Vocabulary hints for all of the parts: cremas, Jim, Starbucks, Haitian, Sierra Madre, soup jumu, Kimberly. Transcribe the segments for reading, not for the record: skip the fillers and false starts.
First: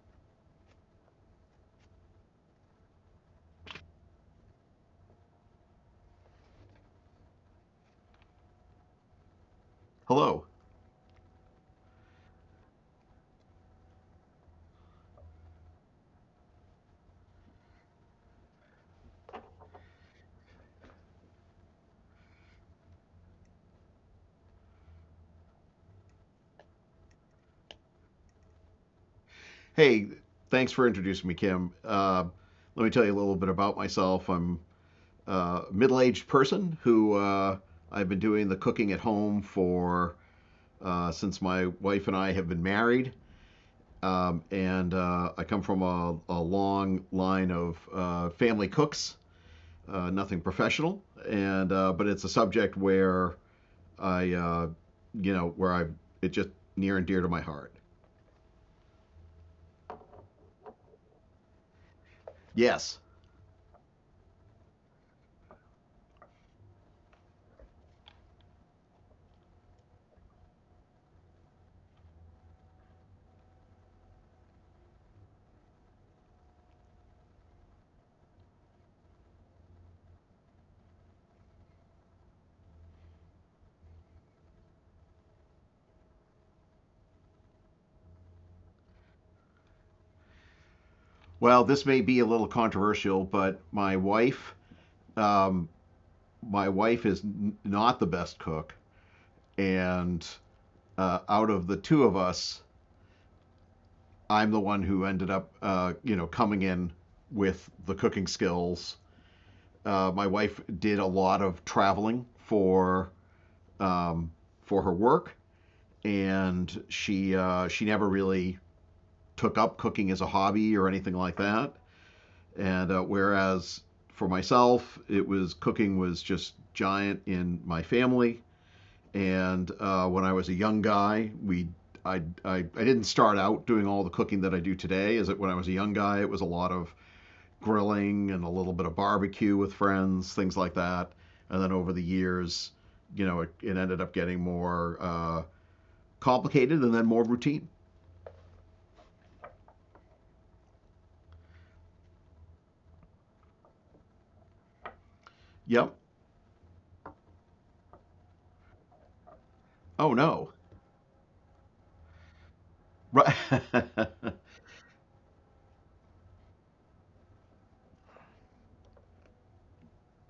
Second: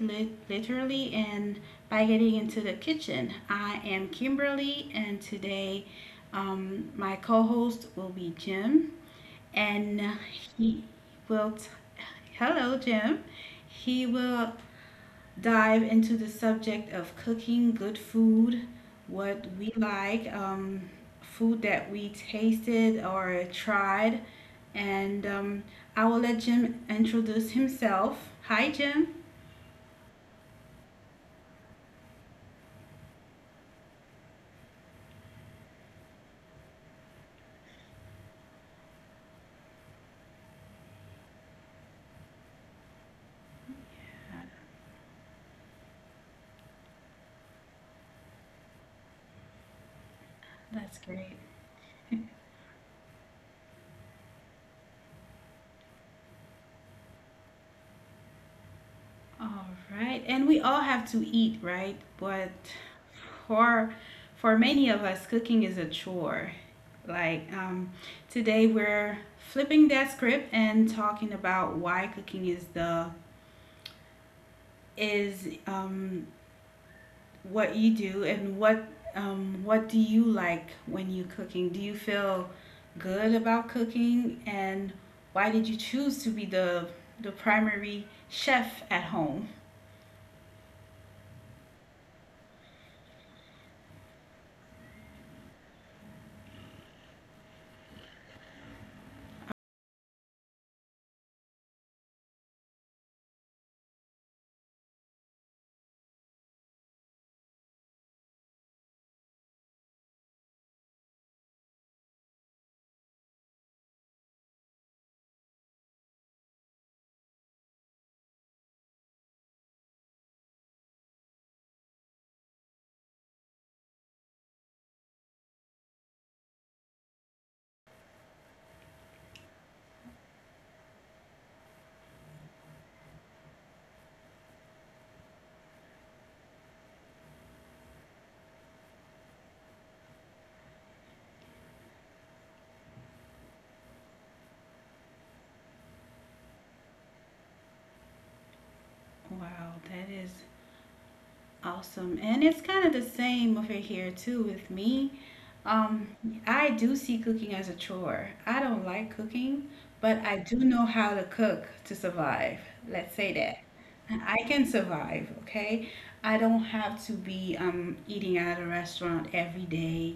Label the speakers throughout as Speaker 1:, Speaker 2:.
Speaker 1: literally, and by getting into the kitchen. I am Kimberly, and today my co host will be Jim and
Speaker 2: Hello.
Speaker 1: he will t- hello Jim. He will dive into the subject of cooking good food, what we like, food that we tasted or tried, and I will let Jim introduce himself. Hi Jim.
Speaker 2: Hey, thanks for introducing me, Kim. Let me tell you a little bit about myself. I'm a middle aged person who I've been doing the cooking at home for since my wife and I have been married. And I come from a long line of family cooks, nothing professional.
Speaker 1: That's great.
Speaker 2: And but it's a subject where I where I it just near and dear to my heart.
Speaker 1: All right, and we all have to eat, right? But
Speaker 2: Yes.
Speaker 1: for for many of us cooking is a chore. Like um, today we're flipping that script and talking about why cooking is the is what you do and what, what do you like when you cooking? Do you feel good about cooking? And why did you choose to be the primary chef at home?
Speaker 2: Well, this may be a little controversial, but um, my wife is not the best cook, and out of the two of us, I'm the one who ended up, coming in with the cooking skills. My wife did a lot of traveling um, for her work, and she never really took up cooking as a hobby or anything like that. And whereas for myself, it was cooking was just giant in my family. And when I was a young guy, we I didn't start out doing all the cooking that I do today. Is that when I was a young guy, it was a lot of grilling and a little bit of barbecue with friends, things like that. And then over the years, you know, it ended up getting more complicated and then more routine.
Speaker 1: Wow, that is awesome. And it's kind of the same over here too with me.
Speaker 2: Yep.
Speaker 1: Um, I do see cooking as a chore. I don't like cooking,
Speaker 2: Oh
Speaker 1: but I
Speaker 2: no.
Speaker 1: do know how to cook to survive. Let's
Speaker 2: Right.
Speaker 1: say that. I can survive, okay? I don't have to be eating at a restaurant every day.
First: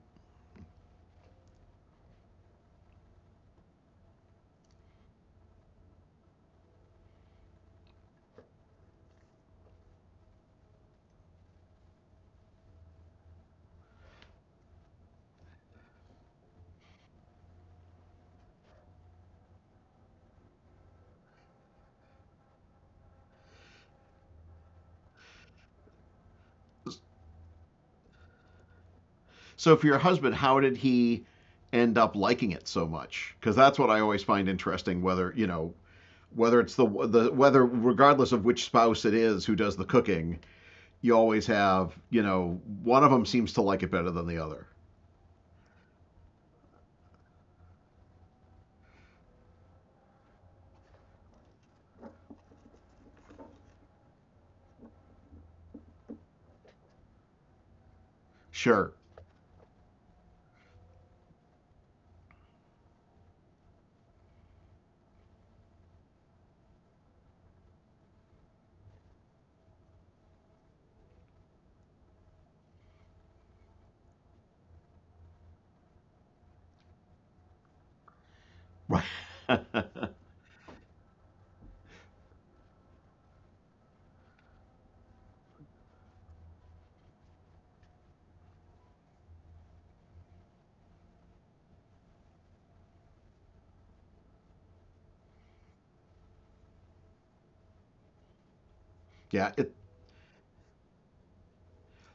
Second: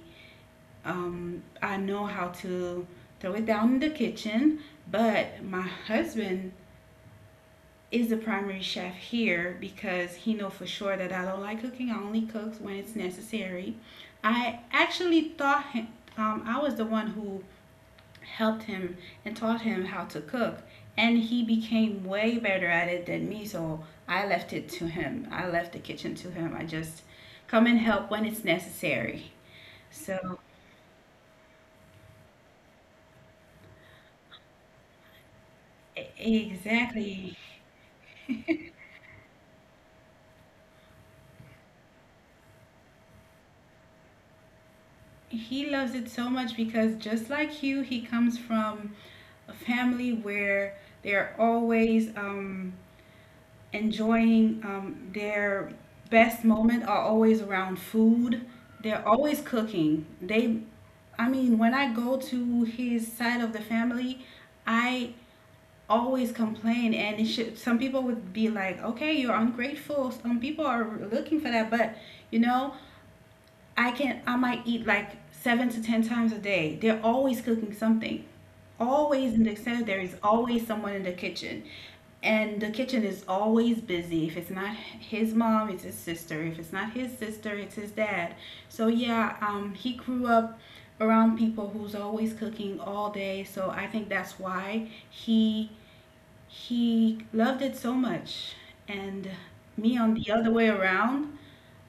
Speaker 1: I know how to throw it down in the kitchen, but my husband is the primary chef here because he know for sure that I don't like cooking. I only cook when it's necessary. I actually thought him, I was the one who helped him and taught him how to cook, and he became way better at it than me. So I left it to him. I left the kitchen to him. I just come and help when it's necessary.
Speaker 2: So for your husband,
Speaker 1: So
Speaker 2: how did he end up liking it so much? Because that's what I always find interesting. Whether you know whether it's the
Speaker 1: exactly.
Speaker 2: whether regardless of which spouse it is who does the cooking, you always have, one of them seems to like it better than the other.
Speaker 1: He loves it so much because just like you, he comes from a family where they're always enjoying, their best moment are always around food.
Speaker 2: Sure,
Speaker 1: They're always cooking. I mean, when I go to his side of the family, I always complain, and it should, some people would be like, "Okay, you're ungrateful." Some people are looking for that, but you know, I might eat like seven to ten times a day. They're always cooking something. Always in the
Speaker 2: right?
Speaker 1: center there is always someone in the kitchen. And the kitchen is always busy. If it's not his mom, it's his sister. If it's not his sister, it's his dad. So yeah, he grew up around people who's always cooking all day. So I think that's why he loved it so much.
Speaker 2: Yeah,
Speaker 1: And me on the other way around,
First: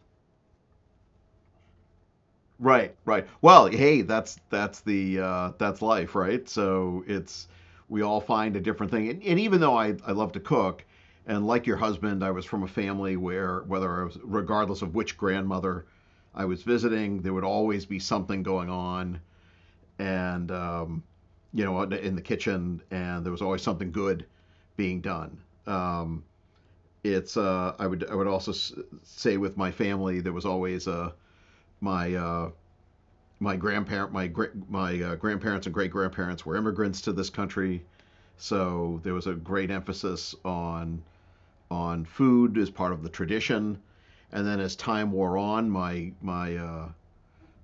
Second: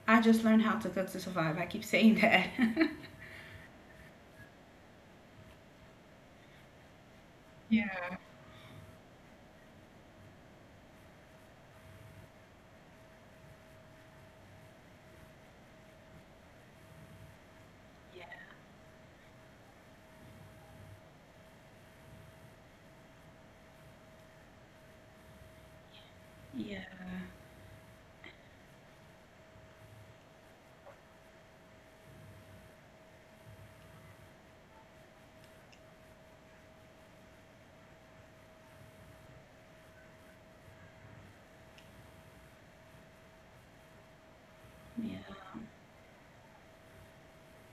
Speaker 1: I just learned how to cook to survive. I keep saying that.
Speaker 2: right, right. Well, hey, that's life, right? So it's we
Speaker 1: Yeah.
Speaker 2: all find a different thing. And even though I love to cook, and like your husband, I was from a family where whether I was regardless of which grandmother I was visiting, there would always be
Speaker 1: Yeah,
Speaker 2: something going on, and in the kitchen, and there was always something good being done. Um,
Speaker 1: yeah,
Speaker 2: it's I would also say with my family, there was always my uh, my grandparent my my grandparents and great grandparents were immigrants to this country, so there was a great emphasis on food as part of the tradition. And then as
Speaker 1: yeah.
Speaker 2: time wore on, my my uh,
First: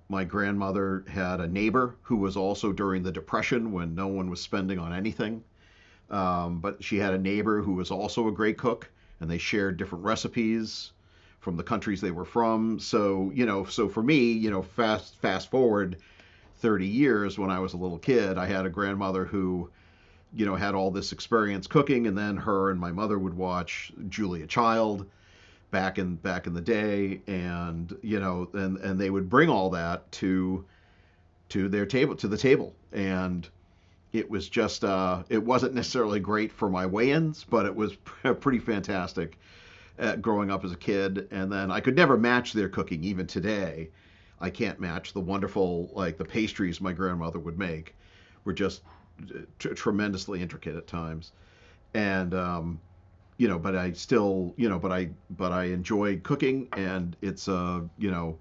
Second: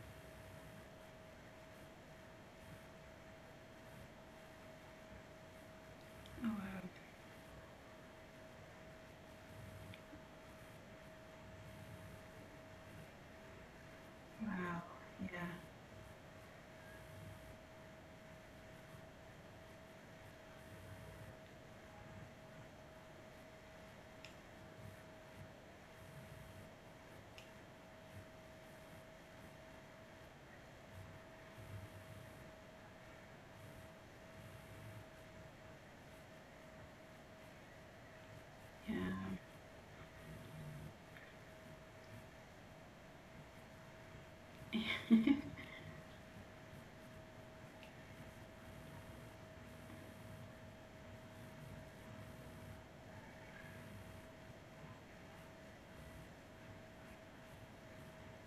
Speaker 2: my grandmother had a neighbor who was also during the depression when no one was spending on anything.
Speaker 1: Oh
Speaker 2: Um,
Speaker 1: wow,
Speaker 2: but she had a neighbor who was also a great cook, and they shared different recipes from the countries they were from. So for me,
Speaker 1: wow,
Speaker 2: fast
Speaker 1: yeah,
Speaker 2: fast forward 30 years when I was a little kid. I had a grandmother who had all this experience cooking, and then her and my mother would watch Julia Child back in the day, and you know, and they would bring all that to the table, and it wasn't necessarily great for my weigh-ins, but it was a pretty
Speaker 1: yeah.
Speaker 2: fantastic growing up as a kid, and then I could never match their cooking even today. I can't match the wonderful like the pastries my grandmother would make were just tremendously intricate at times, and but I still but I enjoy cooking, and it's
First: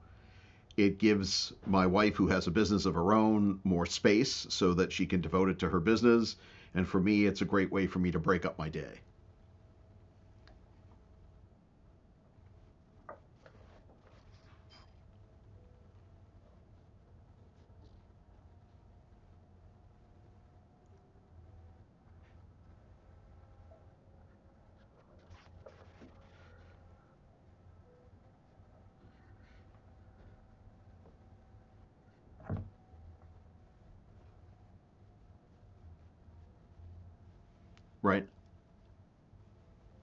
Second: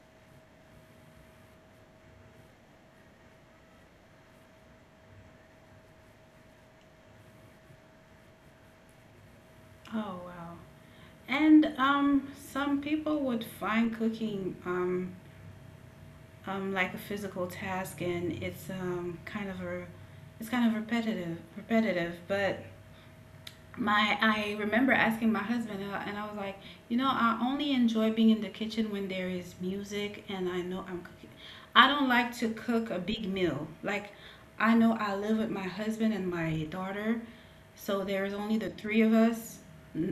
Speaker 2: it gives my wife who has a business of her own more space so that she can devote it to her business. And for me it's a great way for me to break up my day.
Speaker 1: Oh wow. And some people would find cooking, like a physical task, and it's kind of repetitive, repetitive. But my I remember asking my husband and I was like, you know, I only enjoy being in the kitchen when there is music and I know I'm cooking. I don't like to cook a big meal. I know I live with my husband and my daughter, so there's
Speaker 2: Right.
Speaker 1: only the three of us.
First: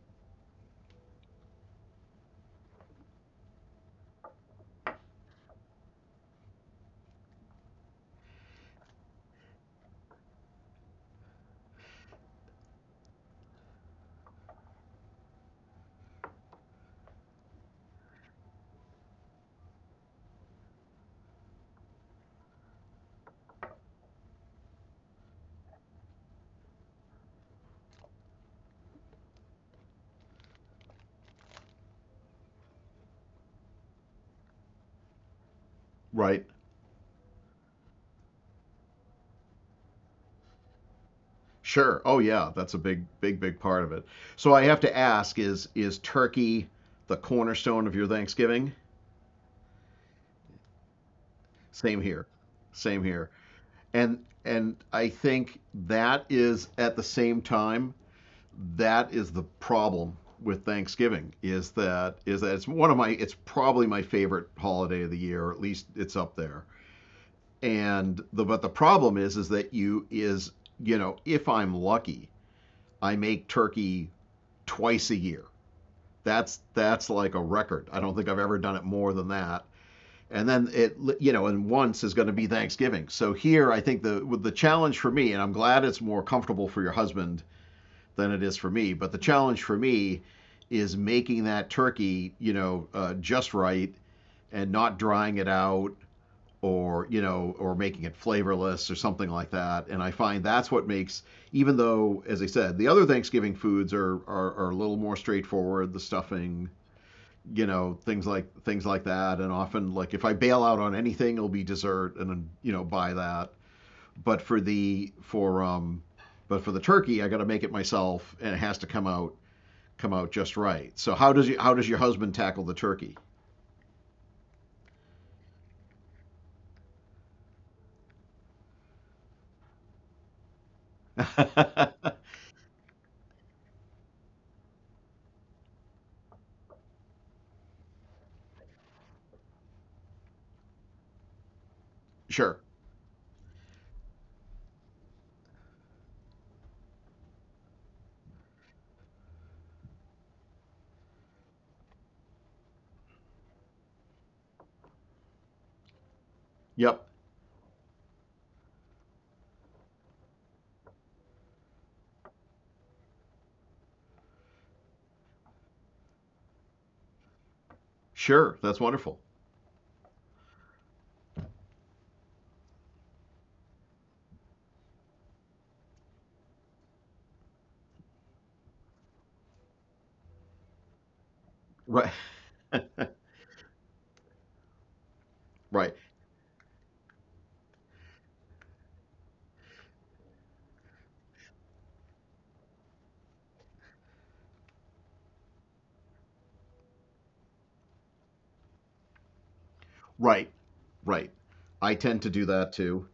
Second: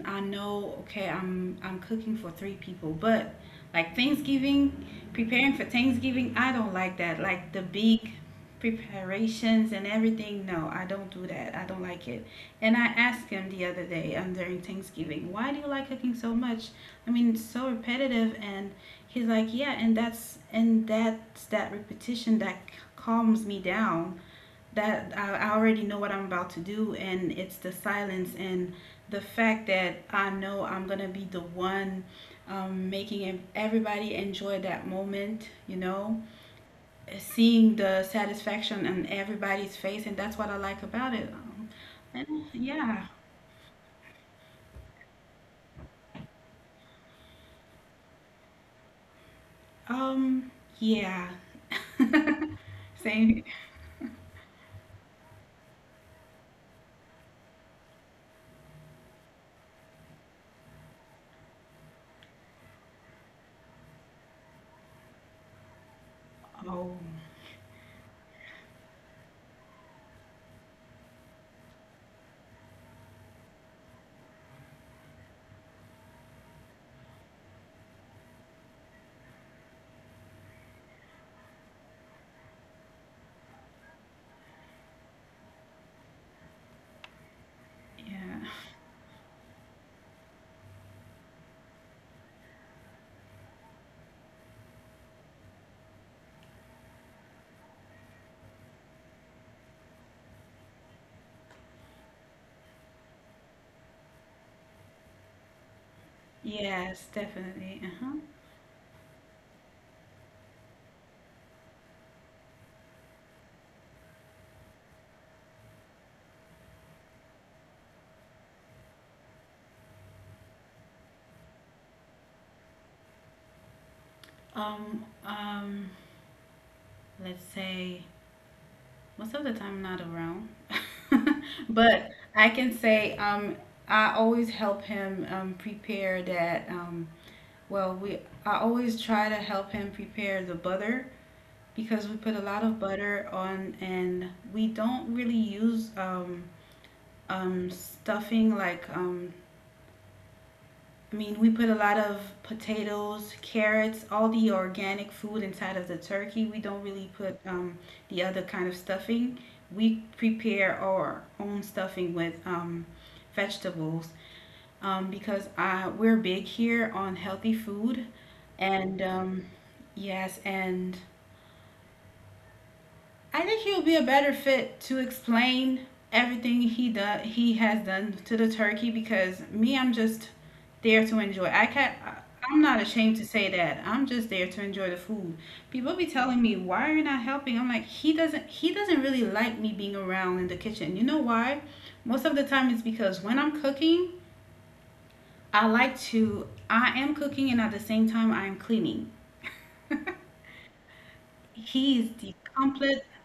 Speaker 1: I know, okay, I'm cooking for three people, but like Thanksgiving, preparing for Thanksgiving, I don't like that. Like the big preparations and everything. No, I don't do that. I don't like it. And I asked him the other day, during Thanksgiving, why do you like cooking so much? I mean, it's so repetitive. And he's like, yeah, and that's that repetition that calms me down, that I already know what I'm about to do, and it's the silence and the fact that I know I'm gonna be the one, making everybody enjoy that moment, you know,
Speaker 2: Right.
Speaker 1: seeing the satisfaction on everybody's face, and that's what I like about it.
Speaker 2: Sure. Oh
Speaker 1: And
Speaker 2: yeah, that's a
Speaker 1: yeah,
Speaker 2: big, big, big part of it. So I have to ask: is turkey the cornerstone of your Thanksgiving?
Speaker 1: um, yeah.
Speaker 2: Same here. Same here.
Speaker 1: Same.
Speaker 2: And and I think that is at the same time that is the problem with Thanksgiving is that it's one of my it's probably my favorite holiday of the year, or at least it's up there.
Speaker 1: Oh,
Speaker 2: And the but the problem is that you know if I'm lucky, I make turkey twice a year. That's like a record. I don't think I've ever done it more than that. And then it, you know, and once is going to be Thanksgiving. So here, I think the challenge for me, and I'm glad it's more comfortable for your husband than
Speaker 1: yeah,
Speaker 2: it is for me. But the challenge for me is making that turkey, you know, just right and not drying it out, or you know, or making it flavorless or something like that. And I find that's what makes, even though as I said, the other Thanksgiving foods are a little more straightforward, the stuffing,
Speaker 1: yes,
Speaker 2: you
Speaker 1: definitely.
Speaker 2: know,
Speaker 1: Uh huh.
Speaker 2: things like that. And often like, if I bail out on anything, it'll be dessert, and then you know buy that. But for the for um but for the turkey, I got to make it myself, and it has to come out, just right. So how does your husband tackle the turkey?
Speaker 1: Um, um, let's say most of the time, not around, but I can say, I always help him, prepare that. Well, we I always try to help him prepare the butter because we put a lot
Speaker 2: Sure.
Speaker 1: of butter on, and we don't really use, stuffing, I mean, we put a lot of potatoes, carrots, all the organic food inside of the turkey. We don't really
Speaker 2: Yep.
Speaker 1: put, the other kind of stuffing. We prepare our own stuffing with, vegetables, because I we're big here on healthy food.
Speaker 2: Sure, that's
Speaker 1: And
Speaker 2: wonderful.
Speaker 1: yes, and I think he will be a better fit to explain everything he has done to the turkey, because me, I'm just there to enjoy.
Speaker 2: Right.
Speaker 1: I'm not ashamed to say that. I'm just there to enjoy the food. People
Speaker 2: Right.
Speaker 1: be telling me, "Why are you not helping?" I'm like, he doesn't really like me being around in the kitchen." You know why? Most of the time it's because when I'm cooking, I like to I am cooking and at the same time I am cleaning.
Speaker 2: Right. Right. I
Speaker 1: He's
Speaker 2: tend
Speaker 1: the
Speaker 2: to do that
Speaker 1: complete
Speaker 2: too.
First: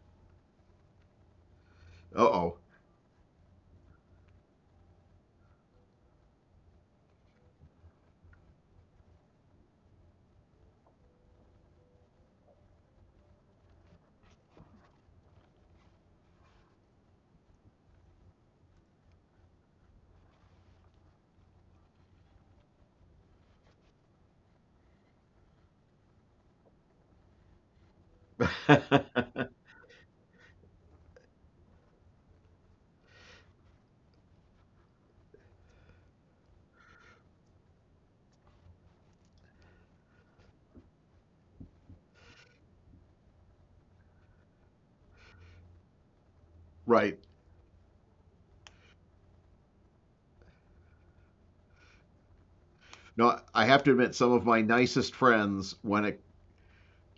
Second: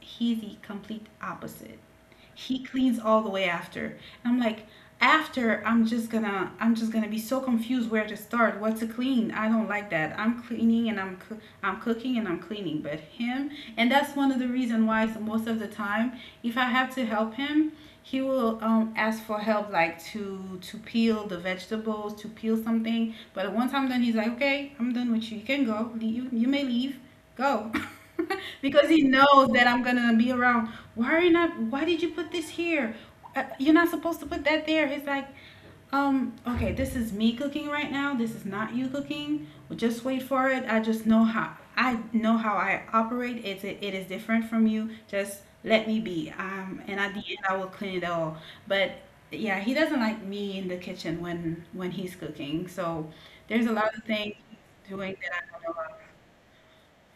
Speaker 1: he's the complete opposite.
Speaker 2: Uh-oh.
Speaker 1: He cleans all the way after. And I'm like, after I'm just gonna be so confused where to start, what to clean. I don't like that. I'm cooking and I'm cleaning, but him, and that's one of the reason why. So most of the time if I have to help him, he will, ask for help like to peel the vegetables, to peel something. But once I'm done, he's like, okay, I'm done with you. You can go. You may leave, go. Because he knows that I'm gonna be around. Why are you not why did you put this here? You're not supposed to put that there. He's like, okay, this is me cooking right now, this is not you cooking. Well, just wait for it. I know how I operate. It is different from you. Just let me be, and at
Speaker 2: Right.
Speaker 1: the end I will clean it all. But yeah, he doesn't like me in the kitchen when he's cooking. So
Speaker 2: No, I
Speaker 1: there's a
Speaker 2: have to
Speaker 1: lot of
Speaker 2: admit, some
Speaker 1: things
Speaker 2: of my
Speaker 1: he's
Speaker 2: nicest
Speaker 1: doing that I don't know
Speaker 2: friends
Speaker 1: about.
Speaker 2: when it,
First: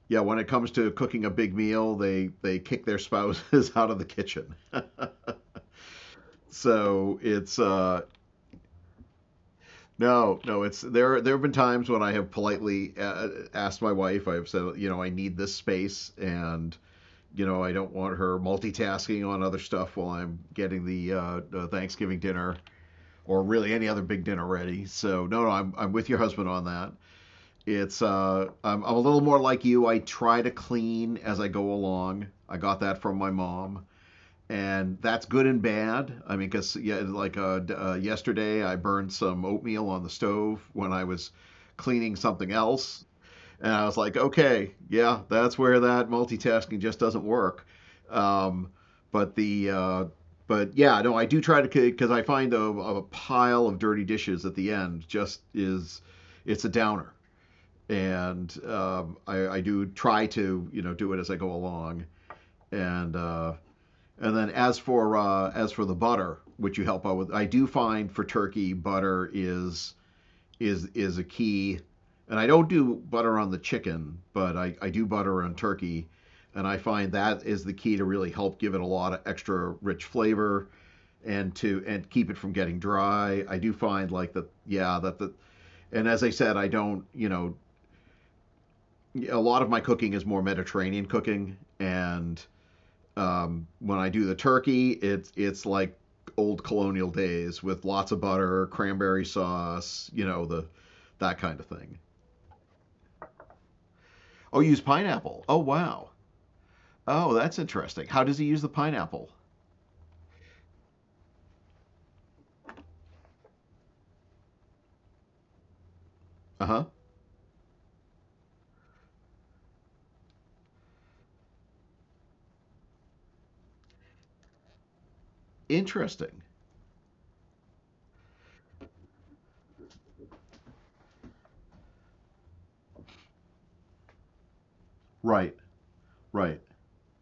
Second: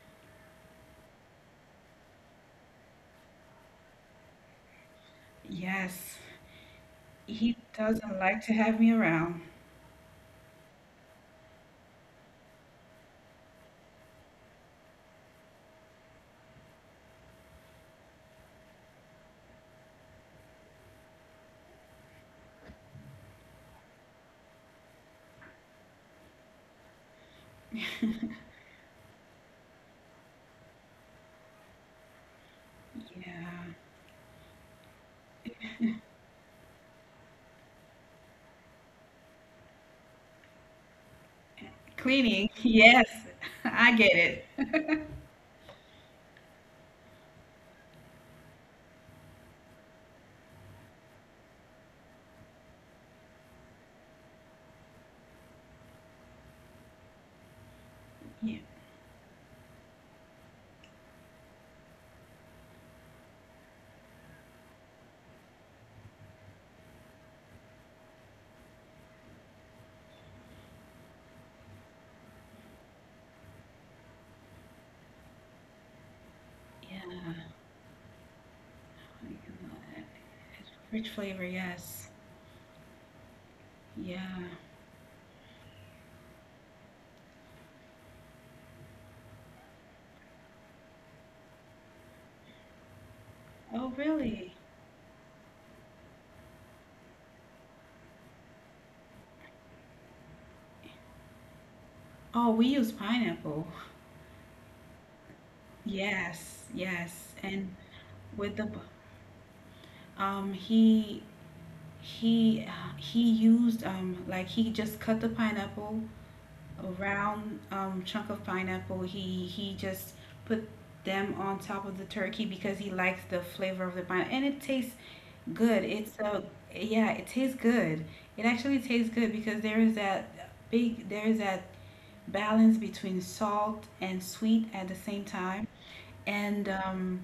Speaker 2: yeah, when it comes to cooking a big meal, they kick their spouses out of the kitchen.
Speaker 1: Yes.
Speaker 2: so it's
Speaker 1: He doesn't like to have me around.
Speaker 2: No, no, it's there. There have been times when I have politely asked my wife. I've said, you know, I need this space, and you know, I don't want her multitasking on other stuff while I'm getting the Thanksgiving dinner or really any other big dinner ready. So no, no, I'm with your husband on that. It's I'm a little more like you. I try to clean as I go along. I got that from my
Speaker 1: Yeah.
Speaker 2: mom, and that's good and bad. I mean, because yeah, yesterday I burned some oatmeal on the stove when I was cleaning something
Speaker 1: Cleaning.
Speaker 2: else,
Speaker 1: Yes,
Speaker 2: and I was
Speaker 1: I
Speaker 2: like,
Speaker 1: get
Speaker 2: okay,
Speaker 1: it.
Speaker 2: yeah, that's where that multitasking just doesn't work. Um, but the uh, but yeah, no, I do try to, because I find a pile of dirty dishes at the end just is it's a downer, and
Speaker 1: Yeah.
Speaker 2: um, I do try to, you know, do it as I go along. And uh, and then as for the butter, which you help out with, I do find for turkey butter is a key. And I don't do butter on the chicken, but I do butter on turkey. And I find that
Speaker 1: Yeah.
Speaker 2: is the key to really help give it a lot of extra rich flavor,
Speaker 1: Rich flavor,
Speaker 2: and
Speaker 1: yes.
Speaker 2: keep it from getting dry. I do find like
Speaker 1: Yeah.
Speaker 2: that, yeah, that the and as I said, I don't, you know, a lot of my cooking is more Mediterranean cooking, and
Speaker 1: Oh,
Speaker 2: when I do the
Speaker 1: really?
Speaker 2: turkey, it's like old colonial days with lots of butter, cranberry sauce, you know, the that kind of thing.
Speaker 1: Oh, we use pineapple.
Speaker 2: Oh, you use pineapple. Oh, wow.
Speaker 1: Yes,
Speaker 2: Oh,
Speaker 1: yes.
Speaker 2: that's
Speaker 1: And
Speaker 2: interesting. How does he
Speaker 1: with
Speaker 2: use
Speaker 1: the
Speaker 2: the
Speaker 1: bu-
Speaker 2: pineapple?
Speaker 1: um he he, he used, like he just cut the pineapple,
Speaker 2: Uh huh.
Speaker 1: a round, chunk of pineapple. He just put them on top of the turkey because he likes the flavor of the pineapple, and it tastes good. It's a
Speaker 2: Interesting.
Speaker 1: yeah, it tastes good. It actually tastes good because there is that balance between salt and sweet at the same
Speaker 2: Right.
Speaker 1: time,
Speaker 2: Right.
Speaker 1: and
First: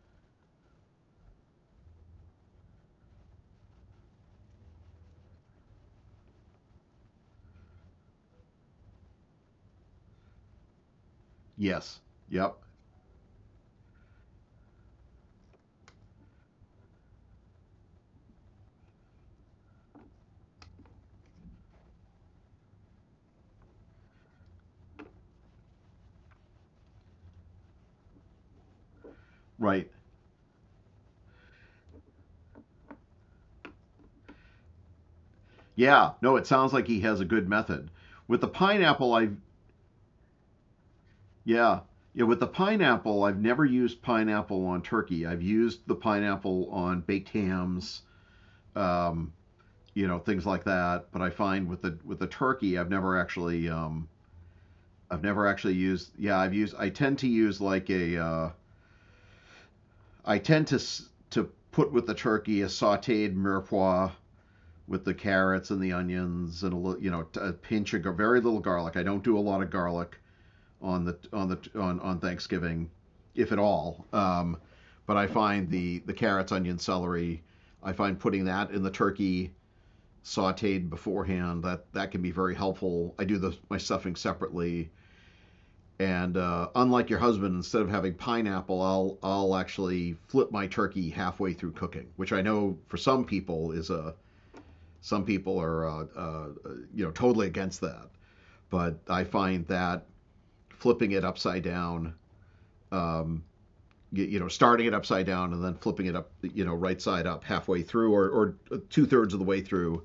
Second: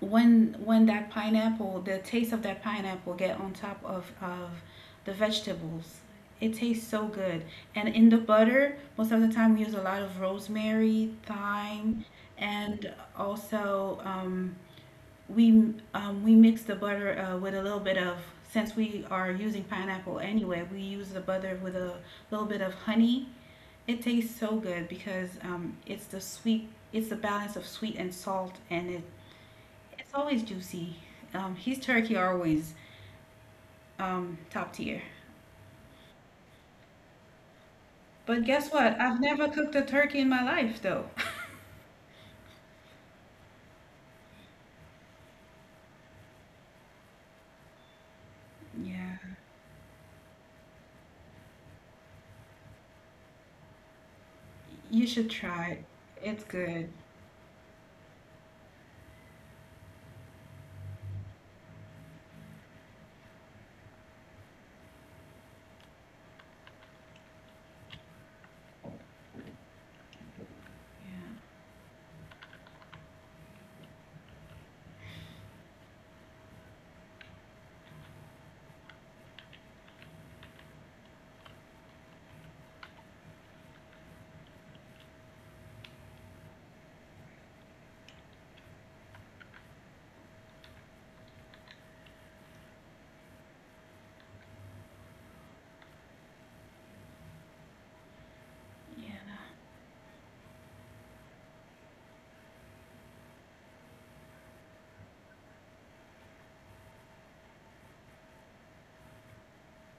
Speaker 1: when that pineapple, the taste of that pineapple get on top of the vegetables. It tastes so good. And in the butter, most of the time we use a lot of rosemary,
Speaker 2: Yes.
Speaker 1: thyme,
Speaker 2: Yep.
Speaker 1: and also, we mix the butter, with a little bit of, since we are using pineapple anyway, we use the butter with a little bit of honey. It tastes so good because, it's the sweet, it's the balance of sweet and salt, and
Speaker 2: Right.
Speaker 1: it's always juicy. His turkey are always, top tier.
Speaker 2: Yeah. No, it sounds like he has a good method. With
Speaker 1: But
Speaker 2: the
Speaker 1: guess what?
Speaker 2: pineapple,
Speaker 1: I've
Speaker 2: I —
Speaker 1: never cooked a turkey in my life, though.
Speaker 2: yeah. Yeah, with the pineapple, I've never used pineapple on turkey. I've used the pineapple on baked hams,
Speaker 1: Yeah,
Speaker 2: um, you know, things like that. But I find with the turkey,
Speaker 1: you
Speaker 2: I've
Speaker 1: should
Speaker 2: never
Speaker 1: try
Speaker 2: actually
Speaker 1: it.
Speaker 2: used. Yeah,
Speaker 1: It's
Speaker 2: I've used. I
Speaker 1: good.
Speaker 2: tend to use like a, I tend to put with the turkey a sautéed mirepoix with the carrots and the onions and a little, you know, a pinch of a very little garlic. I don't do a lot of garlic on the
Speaker 1: Yeah,
Speaker 2: on the on Thanksgiving, if at all. But I find the carrots, onion, celery. I find putting that in the turkey sautéed beforehand that that can be very helpful. I do the my stuffing separately, and unlike your husband, instead of having pineapple, I'll actually flip my turkey halfway through cooking, which I know for some people is a some people are you know totally against that, but I
Speaker 1: yeah,
Speaker 2: find that flipping it upside down um, you know, starting it upside down and then flipping it up, you know, right side up halfway through or two-thirds of the way through,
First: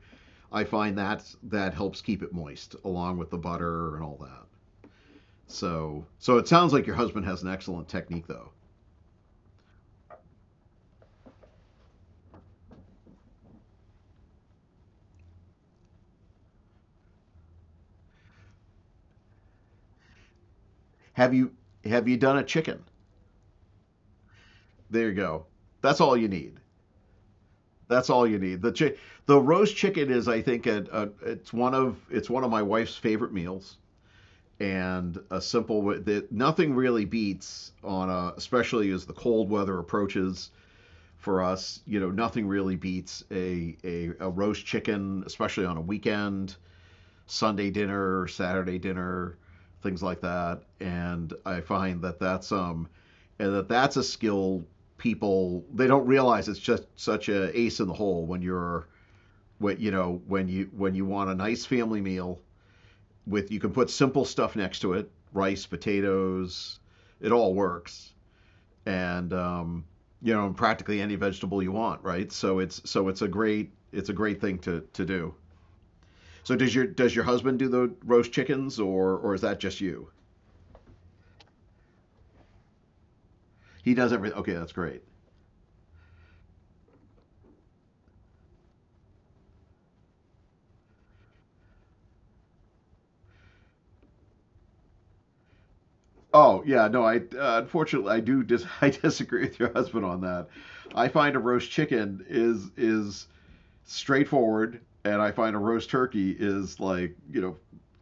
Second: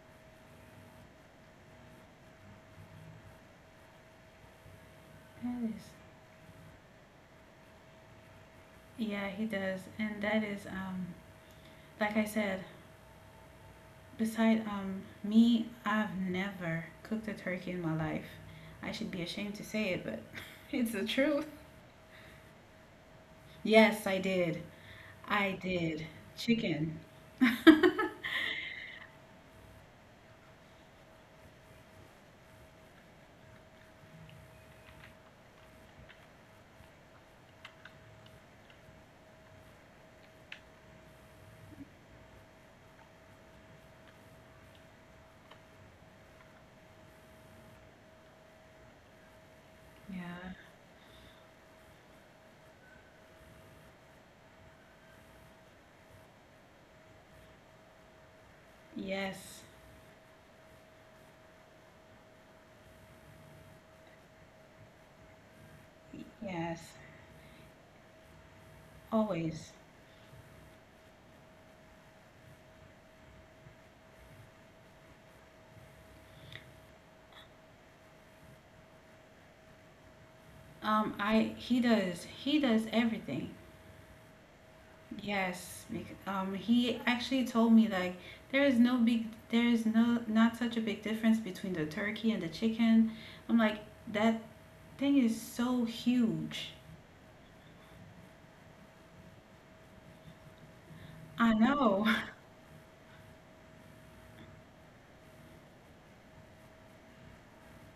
Speaker 2: I find that that helps keep it moist along with the butter and all that.
Speaker 1: no, that is.
Speaker 2: So, it sounds like your husband has an excellent technique though.
Speaker 1: Yeah, he does, and that is. Like I said, beside, me, I've never cooked a turkey in my life. I should be ashamed to say it, but it's the
Speaker 2: Have
Speaker 1: truth.
Speaker 2: you, have you done a chicken?
Speaker 1: Yes, I did.
Speaker 2: There you go.
Speaker 1: I
Speaker 2: That's
Speaker 1: did
Speaker 2: all you need.
Speaker 1: chicken.
Speaker 2: That's all you need. The roast chicken is, I think, it's one of my wife's favorite meals, and a simple that nothing really beats on a, especially as the cold weather approaches for us, you know, nothing really beats a roast chicken, especially on a weekend, Sunday dinner, Saturday dinner, things like
Speaker 1: Yeah.
Speaker 2: that. And I find that that's and that's a skill people they don't realize it's just such a ace in the hole when you're
Speaker 1: Yes.
Speaker 2: when you know when you want a nice family meal with you can put simple stuff next to it, rice, potatoes,
Speaker 1: Yes,
Speaker 2: it all works, and
Speaker 1: always.
Speaker 2: you know, practically any vegetable you want, right? So it's a great thing to do. So does your husband do the roast chickens or is that just you?
Speaker 1: I, he does everything.
Speaker 2: He does everything. Okay, that's great.
Speaker 1: Yes, he actually told me like there is no not such a big difference between the turkey and the chicken. I'm like that thing is so
Speaker 2: Oh
Speaker 1: huge.
Speaker 2: yeah, no, I unfortunately I disagree with your husband on that. I find a
Speaker 1: I
Speaker 2: roast
Speaker 1: know.
Speaker 2: chicken is straightforward, and I find a roast turkey is, like, you know,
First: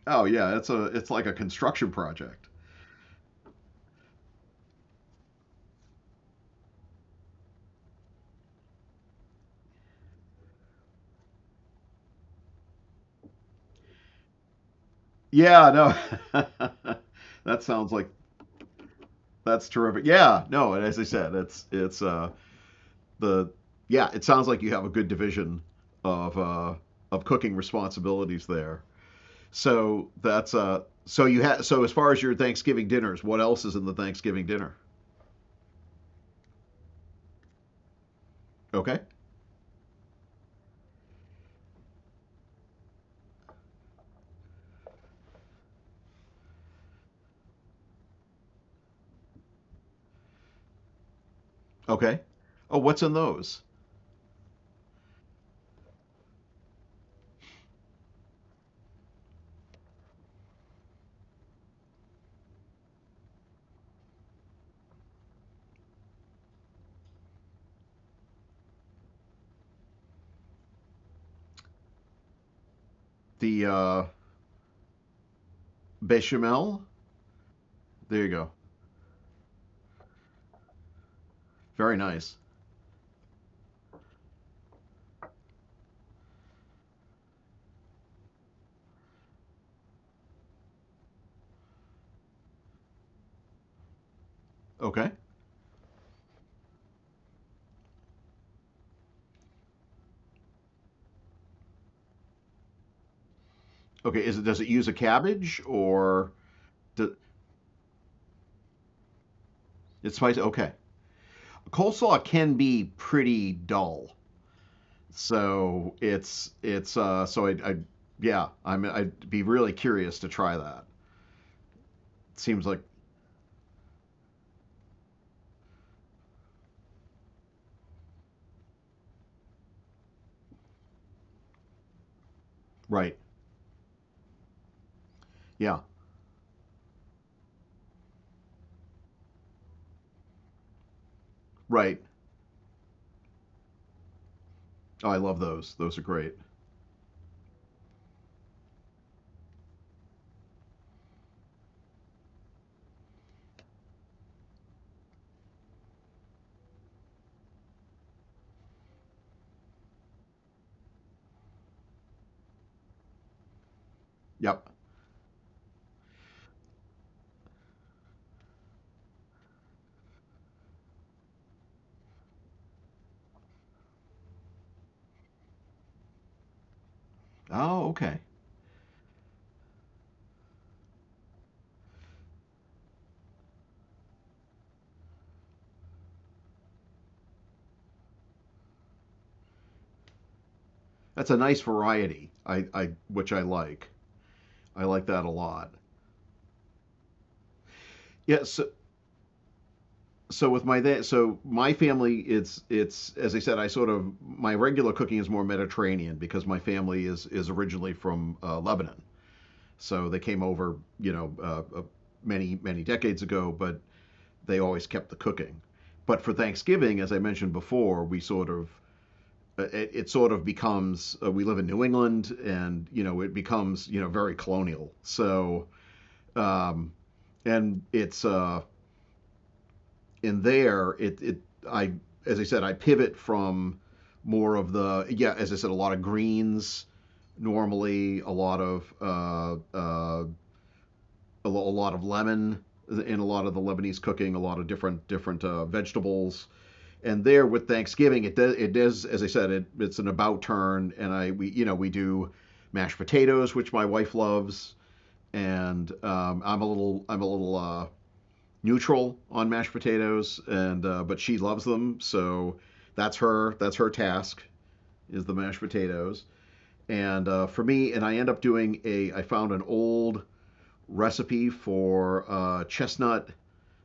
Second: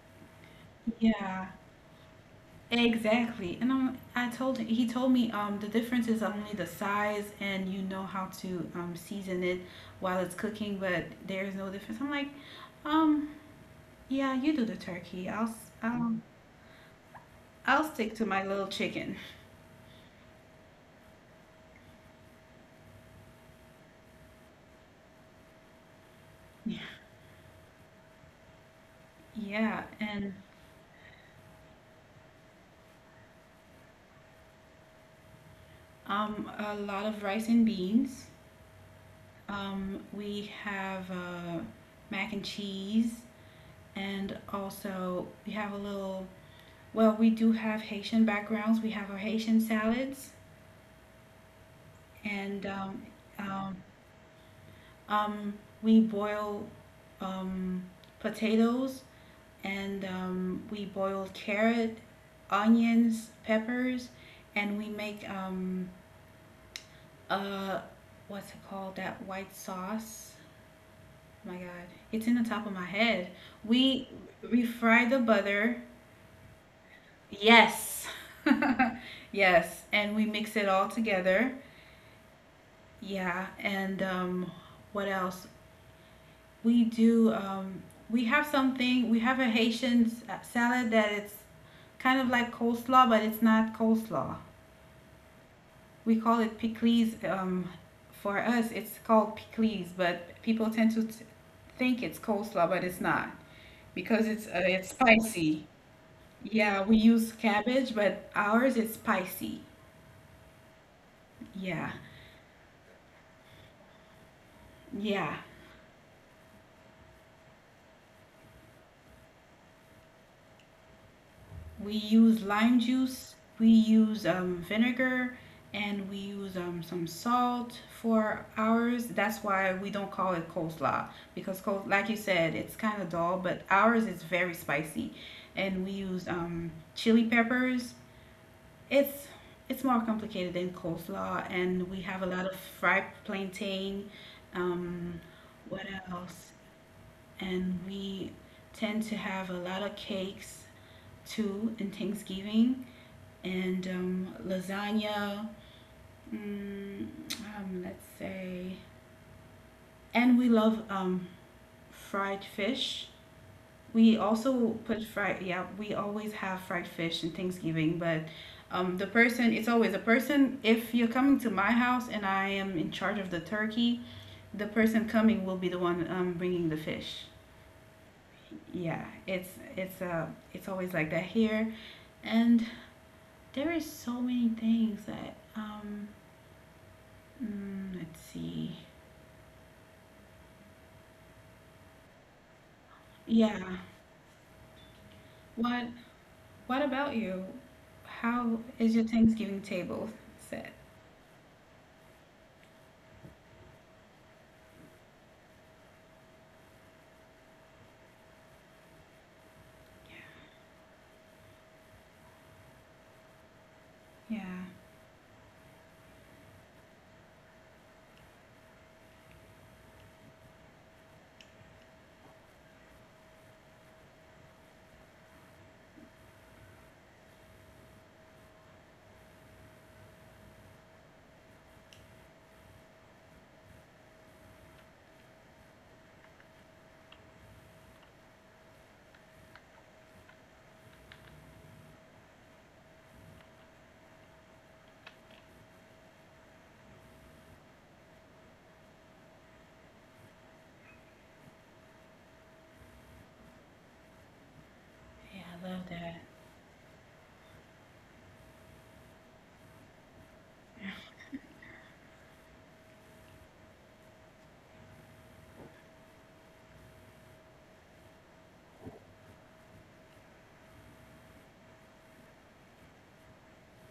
Speaker 2: oh yeah, it's a it's like a
Speaker 1: Yeah,
Speaker 2: construction project.
Speaker 1: exactly. I told, he told me the difference is only the size and you know how to, season it while it's cooking, but there's no difference. I'm like, um, yeah, you do the turkey.
Speaker 2: Yeah, no, that
Speaker 1: I'll
Speaker 2: sounds like.
Speaker 1: stick to my little chicken.
Speaker 2: That's terrific. Yeah, no, and as I said, it's the yeah, it sounds like you have a good division of uh
Speaker 1: Yeah.
Speaker 2: of cooking responsibilities there.
Speaker 1: Yeah,
Speaker 2: So
Speaker 1: and
Speaker 2: that's so you had so as far as your Thanksgiving dinners, what else is in the Thanksgiving dinner?
Speaker 1: a lot of rice and beans.
Speaker 2: Okay.
Speaker 1: We have mac and cheese, and also we have a little, well, we do have Haitian backgrounds. We have our Haitian salads,
Speaker 2: Okay.
Speaker 1: and
Speaker 2: Oh, what's in those?
Speaker 1: um um we boil, um potatoes, and, we boiled carrot, onions, peppers, and we make, uh, what's it called? That white sauce. Oh my God, it's in the top of my head.
Speaker 2: The
Speaker 1: We we fry the butter.
Speaker 2: bechamel?
Speaker 1: Yes,
Speaker 2: There you go.
Speaker 1: yes, and we mix it all together.
Speaker 2: Very nice.
Speaker 1: Yeah, and what else? We do. We have something. We have a Haitian salad that it's kind of like coleslaw, but it's not coleslaw.
Speaker 2: Okay.
Speaker 1: We call it pickles. For us, it's called pickles, but people tend to think it's coleslaw, but it's not because
Speaker 2: Okay, is
Speaker 1: it's
Speaker 2: it
Speaker 1: uh,
Speaker 2: does it
Speaker 1: it's
Speaker 2: use a
Speaker 1: spicy.
Speaker 2: cabbage or
Speaker 1: Yeah, we
Speaker 2: do,
Speaker 1: use cabbage, but ours is spicy.
Speaker 2: it's spicy? Okay.
Speaker 1: Yeah,
Speaker 2: Coleslaw can be pretty dull.
Speaker 1: yeah.
Speaker 2: So it's so I yeah, I'm I'd be really curious to try that.
Speaker 1: We use
Speaker 2: It seems
Speaker 1: lime
Speaker 2: like,
Speaker 1: juice, we use vinegar, and we use some salt for ours. That's why we don't call it coleslaw because, like you said, it's kind of
Speaker 2: right,
Speaker 1: dull, but ours is very spicy,
Speaker 2: yeah,
Speaker 1: and we use chili peppers. It's it's more complicated than coleslaw, and we
Speaker 2: right.
Speaker 1: have a lot of fried plantain.
Speaker 2: Oh,
Speaker 1: Um,
Speaker 2: I love those.
Speaker 1: what
Speaker 2: Those are great.
Speaker 1: else? And we tend to have a lot of cakes too in Thanksgiving and lasagna. Mm, let's say, and we love fried fish. We also
Speaker 2: Yep.
Speaker 1: put fried. Yeah, we always have fried fish in Thanksgiving, but. The person, it's always a person. If you're coming to my house and I am in charge of the turkey, the person coming will be the one bringing the fish.
Speaker 2: Oh, okay.
Speaker 1: Yeah, it's uh it's always like that here. And there is so many things that let's see.
Speaker 2: That's a nice variety. I which I
Speaker 1: Yeah.
Speaker 2: like. I like that a lot.
Speaker 1: What what about you?
Speaker 2: Yeah.
Speaker 1: How
Speaker 2: So,
Speaker 1: is your Thanksgiving table
Speaker 2: so with
Speaker 1: set?
Speaker 2: my that so my family it's as I said I sort of my regular cooking is more Mediterranean because my family is originally from Lebanon. So they came over, you know, many many decades ago, but
Speaker 1: Yeah. Yeah,
Speaker 2: they always kept the cooking. But for Thanksgiving, as I mentioned before, we sort of it, it sort of becomes we live in New England, and you know it becomes you know very colonial. So um, and it's in there it it I as I said I pivot from more of the, yeah, as I said, a lot of greens, normally a lot of a lot of lemon in a lot of the Lebanese cooking, a lot of different different vegetables. And there with Thanksgiving, it does, as I said, it's an about turn, and I we you know we do mashed potatoes, which my wife loves,
Speaker 1: I love
Speaker 2: and
Speaker 1: that.
Speaker 2: I'm a little neutral on mashed potatoes, and but she loves them, so that's her task is the mashed potatoes, and for me, and I end up doing a I found an old recipe for chestnut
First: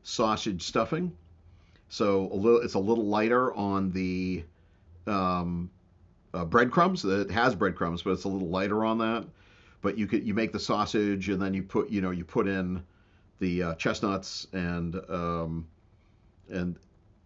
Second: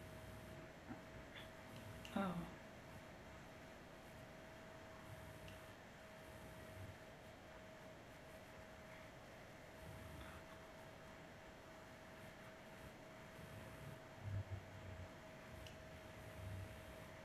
Speaker 2: sausage stuffing, so
Speaker 1: Oh.
Speaker 2: a little it's a little lighter on the um, breadcrumbs. It has breadcrumbs, but it's a little lighter on that. But you could you make the sausage, and then you put you know you put in the chestnuts and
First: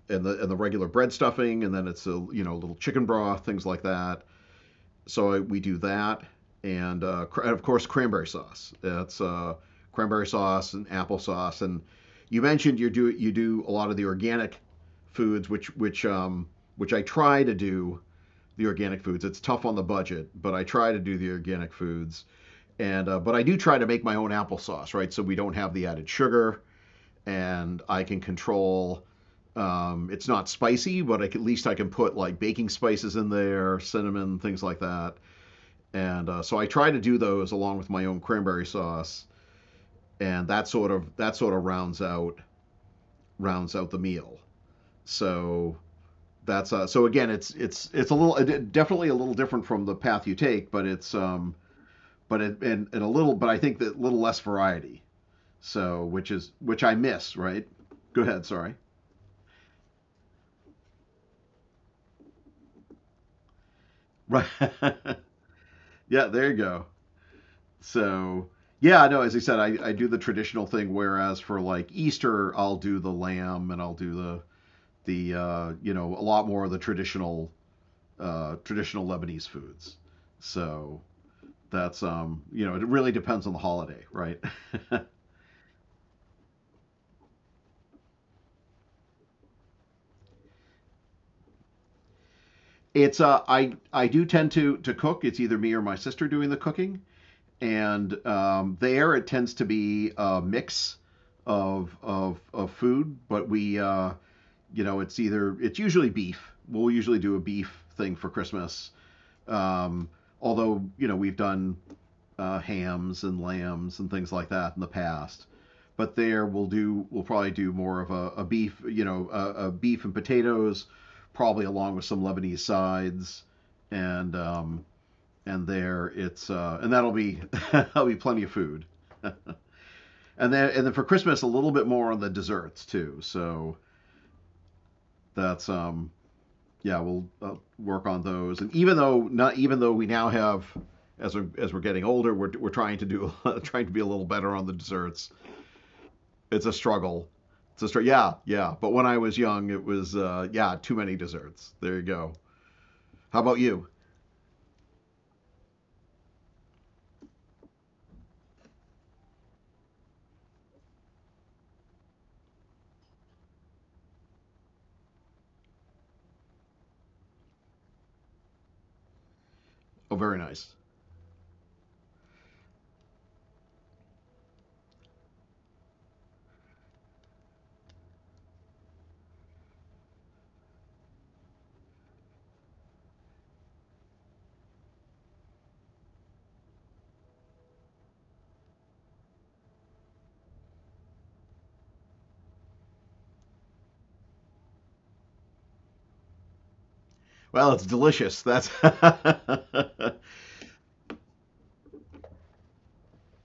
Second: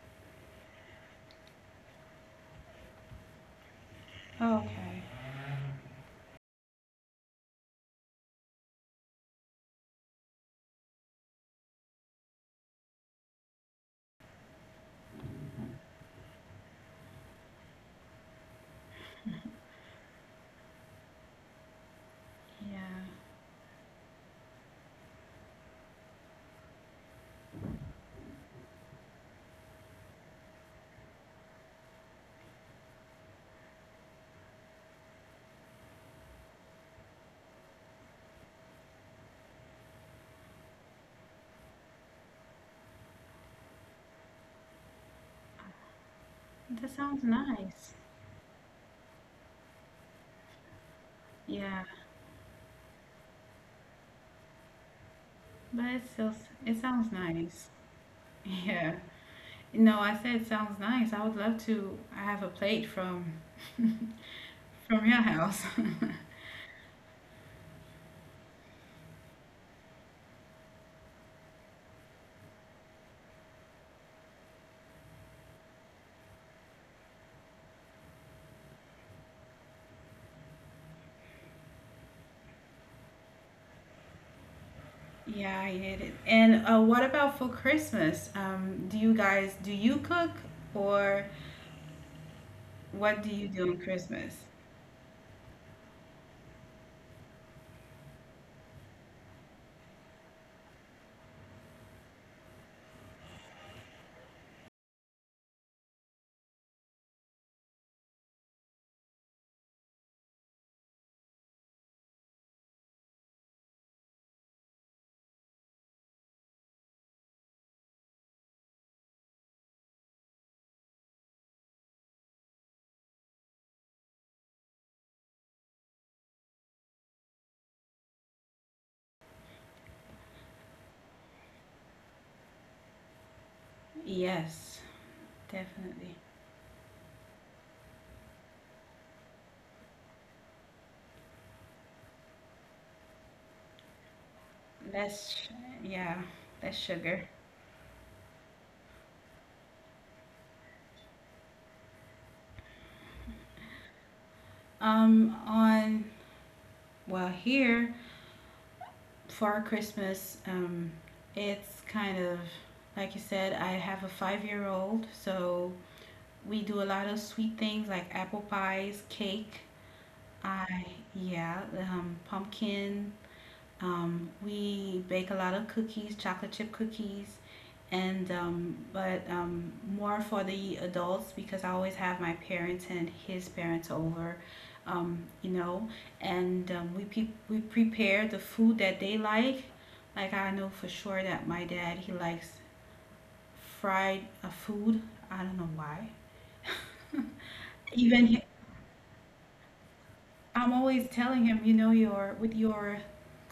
Speaker 2: and the regular bread stuffing, and then it's a you know little chicken broth, things like that.
Speaker 1: Oh, okay.
Speaker 2: So I, we do that, and, and of course cranberry sauce. That's cranberry sauce and applesauce. And you mentioned you do a lot of the organic foods, which I try to do the organic foods. It's tough on the budget, but I try to do the organic foods.
Speaker 1: Yeah.
Speaker 2: And but I do try to make my own applesauce, right? So we don't have the added sugar, and I can control. It's not spicy, but I can, at least I can put like baking spices in there, cinnamon, things like that. And so I try to do those along with my own cranberry sauce, and that sort of rounds out the meal. So that's
Speaker 1: That
Speaker 2: so
Speaker 1: sounds
Speaker 2: again,
Speaker 1: nice.
Speaker 2: it's a little definitely a little different from the path you take, but it's
Speaker 1: Yeah.
Speaker 2: but it and a little, but I think that little less variety.
Speaker 1: But
Speaker 2: So which is
Speaker 1: it
Speaker 2: which I
Speaker 1: sounds
Speaker 2: miss, right?
Speaker 1: nice.
Speaker 2: Go ahead. Sorry.
Speaker 1: Yeah. No, I said it sounds nice. I would love to have a plate from
Speaker 2: Right.
Speaker 1: your house.
Speaker 2: yeah. There you go. So yeah, no. As I said, I do the traditional thing. Whereas for like Easter, I'll do the lamb and I'll do the you know, a lot more of the traditional traditional Lebanese foods. So that's you know it really depends on the holiday, right?
Speaker 1: Yeah, I get it. And what about for Christmas? Do you cook or
Speaker 2: it's
Speaker 1: what do you do on
Speaker 2: I do
Speaker 1: Christmas?
Speaker 2: tend to cook. It's either me or my sister doing the cooking. And there it tends to be a mix of food, but we you know it's usually beef. We'll usually do a beef thing for Christmas. Um, although you know we've done hams and lambs and things like that in the past. But there we'll probably do more of a beef you know a beef and potatoes, probably along with some Lebanese sides, and um, and there it's and that'll be that'll be plenty of food. And then for Christmas a little bit more on the desserts too. So
Speaker 1: Yes,
Speaker 2: that's
Speaker 1: definitely.
Speaker 2: yeah we'll work on those. And even though not even though we now have, as we as we're getting older, we're trying to do trying to be a little better on the desserts.
Speaker 1: Less, sh- yeah,
Speaker 2: It's a
Speaker 1: less sugar.
Speaker 2: struggle. Yeah yeah. But when I was young it was yeah, too many desserts. There you go. How about you?
Speaker 1: On Well here for Christmas, it's kind of like you said. I have a five-year-old, so we do a lot of sweet things like apple pies, cake.
Speaker 2: Oh very nice.
Speaker 1: I Yeah, pumpkin. We bake a lot of cookies, chocolate chip cookies, and but more for the adults because I always have my parents and his parents over, you know, and we prepare the food that they like. Like I know for sure that my dad he likes fried food. I don't know why.
Speaker 2: Well, it's
Speaker 1: Even he-
Speaker 2: delicious. That's
Speaker 1: I'm always telling him, you know, your with your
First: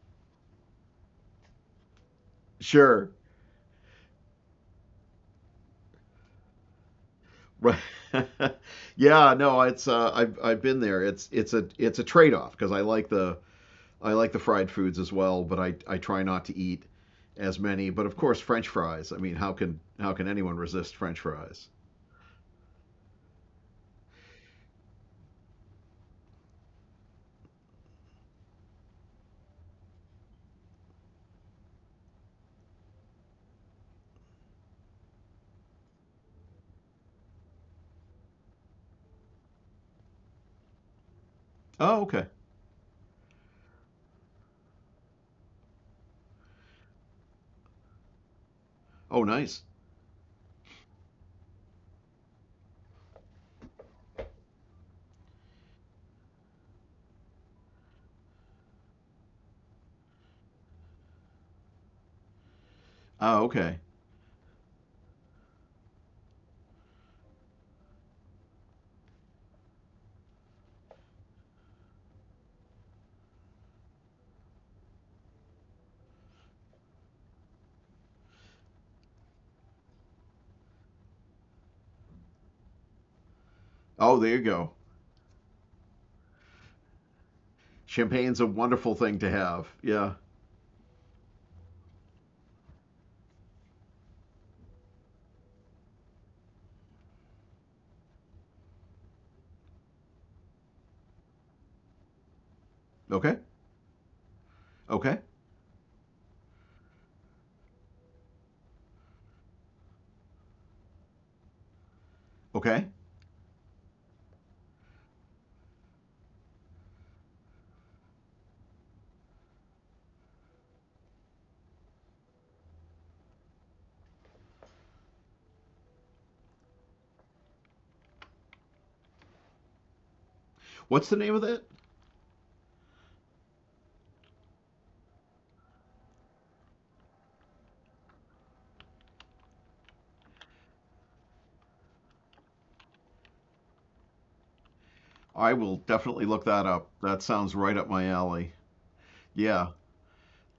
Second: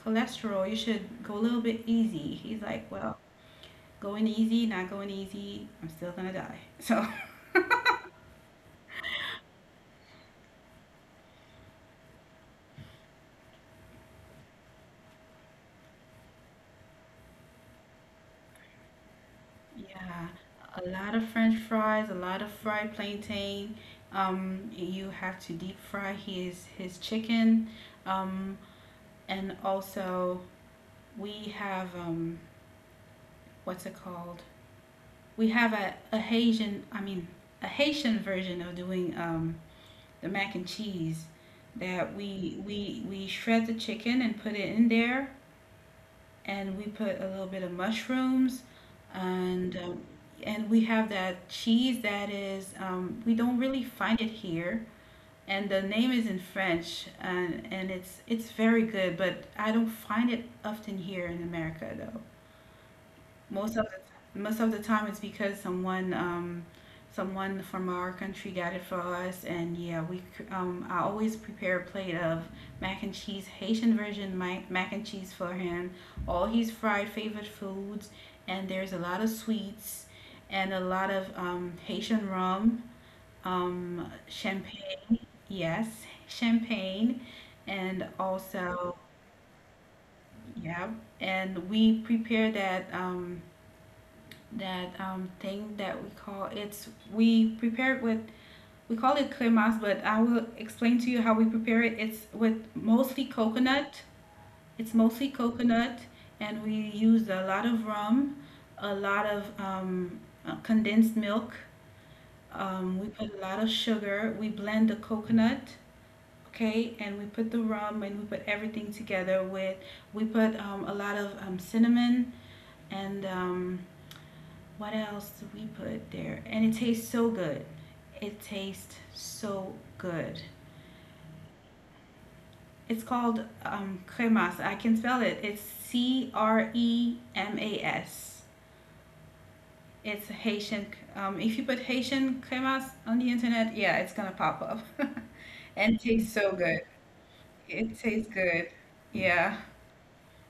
Speaker 1: cholesterol, you should go a little bit easy. He's like,
Speaker 2: sure.
Speaker 1: well. Going easy, not going easy, I'm still gonna die. So,
Speaker 2: Right. Yeah, no, it's I've been there. It's a trade-off because I like the fried foods as well, but I try not to eat as many. But of course, French fries. I mean, how
Speaker 1: yeah,
Speaker 2: can anyone
Speaker 1: a
Speaker 2: resist
Speaker 1: lot
Speaker 2: French
Speaker 1: of French
Speaker 2: fries?
Speaker 1: fries, a lot of fried plantain. You have to deep fry his chicken, um, and also we have what's it called? We have a Haitian, I mean, a Haitian version of doing the mac and cheese
Speaker 2: Oh, okay.
Speaker 1: that we shred the chicken and put it in there, and we put a little bit of mushrooms
Speaker 2: Oh, nice.
Speaker 1: and um, and we have that cheese that is we don't really find it here, and the name is in French, and it's very good, but I don't find it often here in America though.
Speaker 2: Oh, okay.
Speaker 1: Most of most of the time, it's because someone from our country got it for us, and yeah, I always prepare a plate of mac and cheese, Haitian version mac and cheese for him. All his fried favorite foods, and there's a lot of sweets, and a lot of Haitian rum,
Speaker 2: Oh, there you go.
Speaker 1: champagne. Yes, champagne, and
Speaker 2: Champagne's a wonderful thing
Speaker 1: also
Speaker 2: to have. Yeah.
Speaker 1: yeah, and we prepare that. That thing that we call, it's, we prepare it with, we call it cremas, but I will explain to you how we prepare it. It's with
Speaker 2: Okay.
Speaker 1: mostly coconut. It's
Speaker 2: Okay.
Speaker 1: mostly coconut, and we use a lot of rum, a lot of condensed milk.
Speaker 2: Okay.
Speaker 1: We put a lot of sugar. We blend the coconut, okay, and we put the rum and we put everything together with. We put a lot of cinnamon and what else do we put there? And it tastes so good. It tastes so good.
Speaker 2: What's the name of that?
Speaker 1: It's called cremas. I can spell it. It's Cremas. It's Haitian. If you put Haitian cremas on the internet, yeah, it's gonna pop up.
Speaker 2: I will
Speaker 1: And
Speaker 2: definitely
Speaker 1: tastes
Speaker 2: look
Speaker 1: so
Speaker 2: that up.
Speaker 1: good.
Speaker 2: That sounds right up my
Speaker 1: It tastes
Speaker 2: alley.
Speaker 1: good. Yeah,
Speaker 2: Yeah,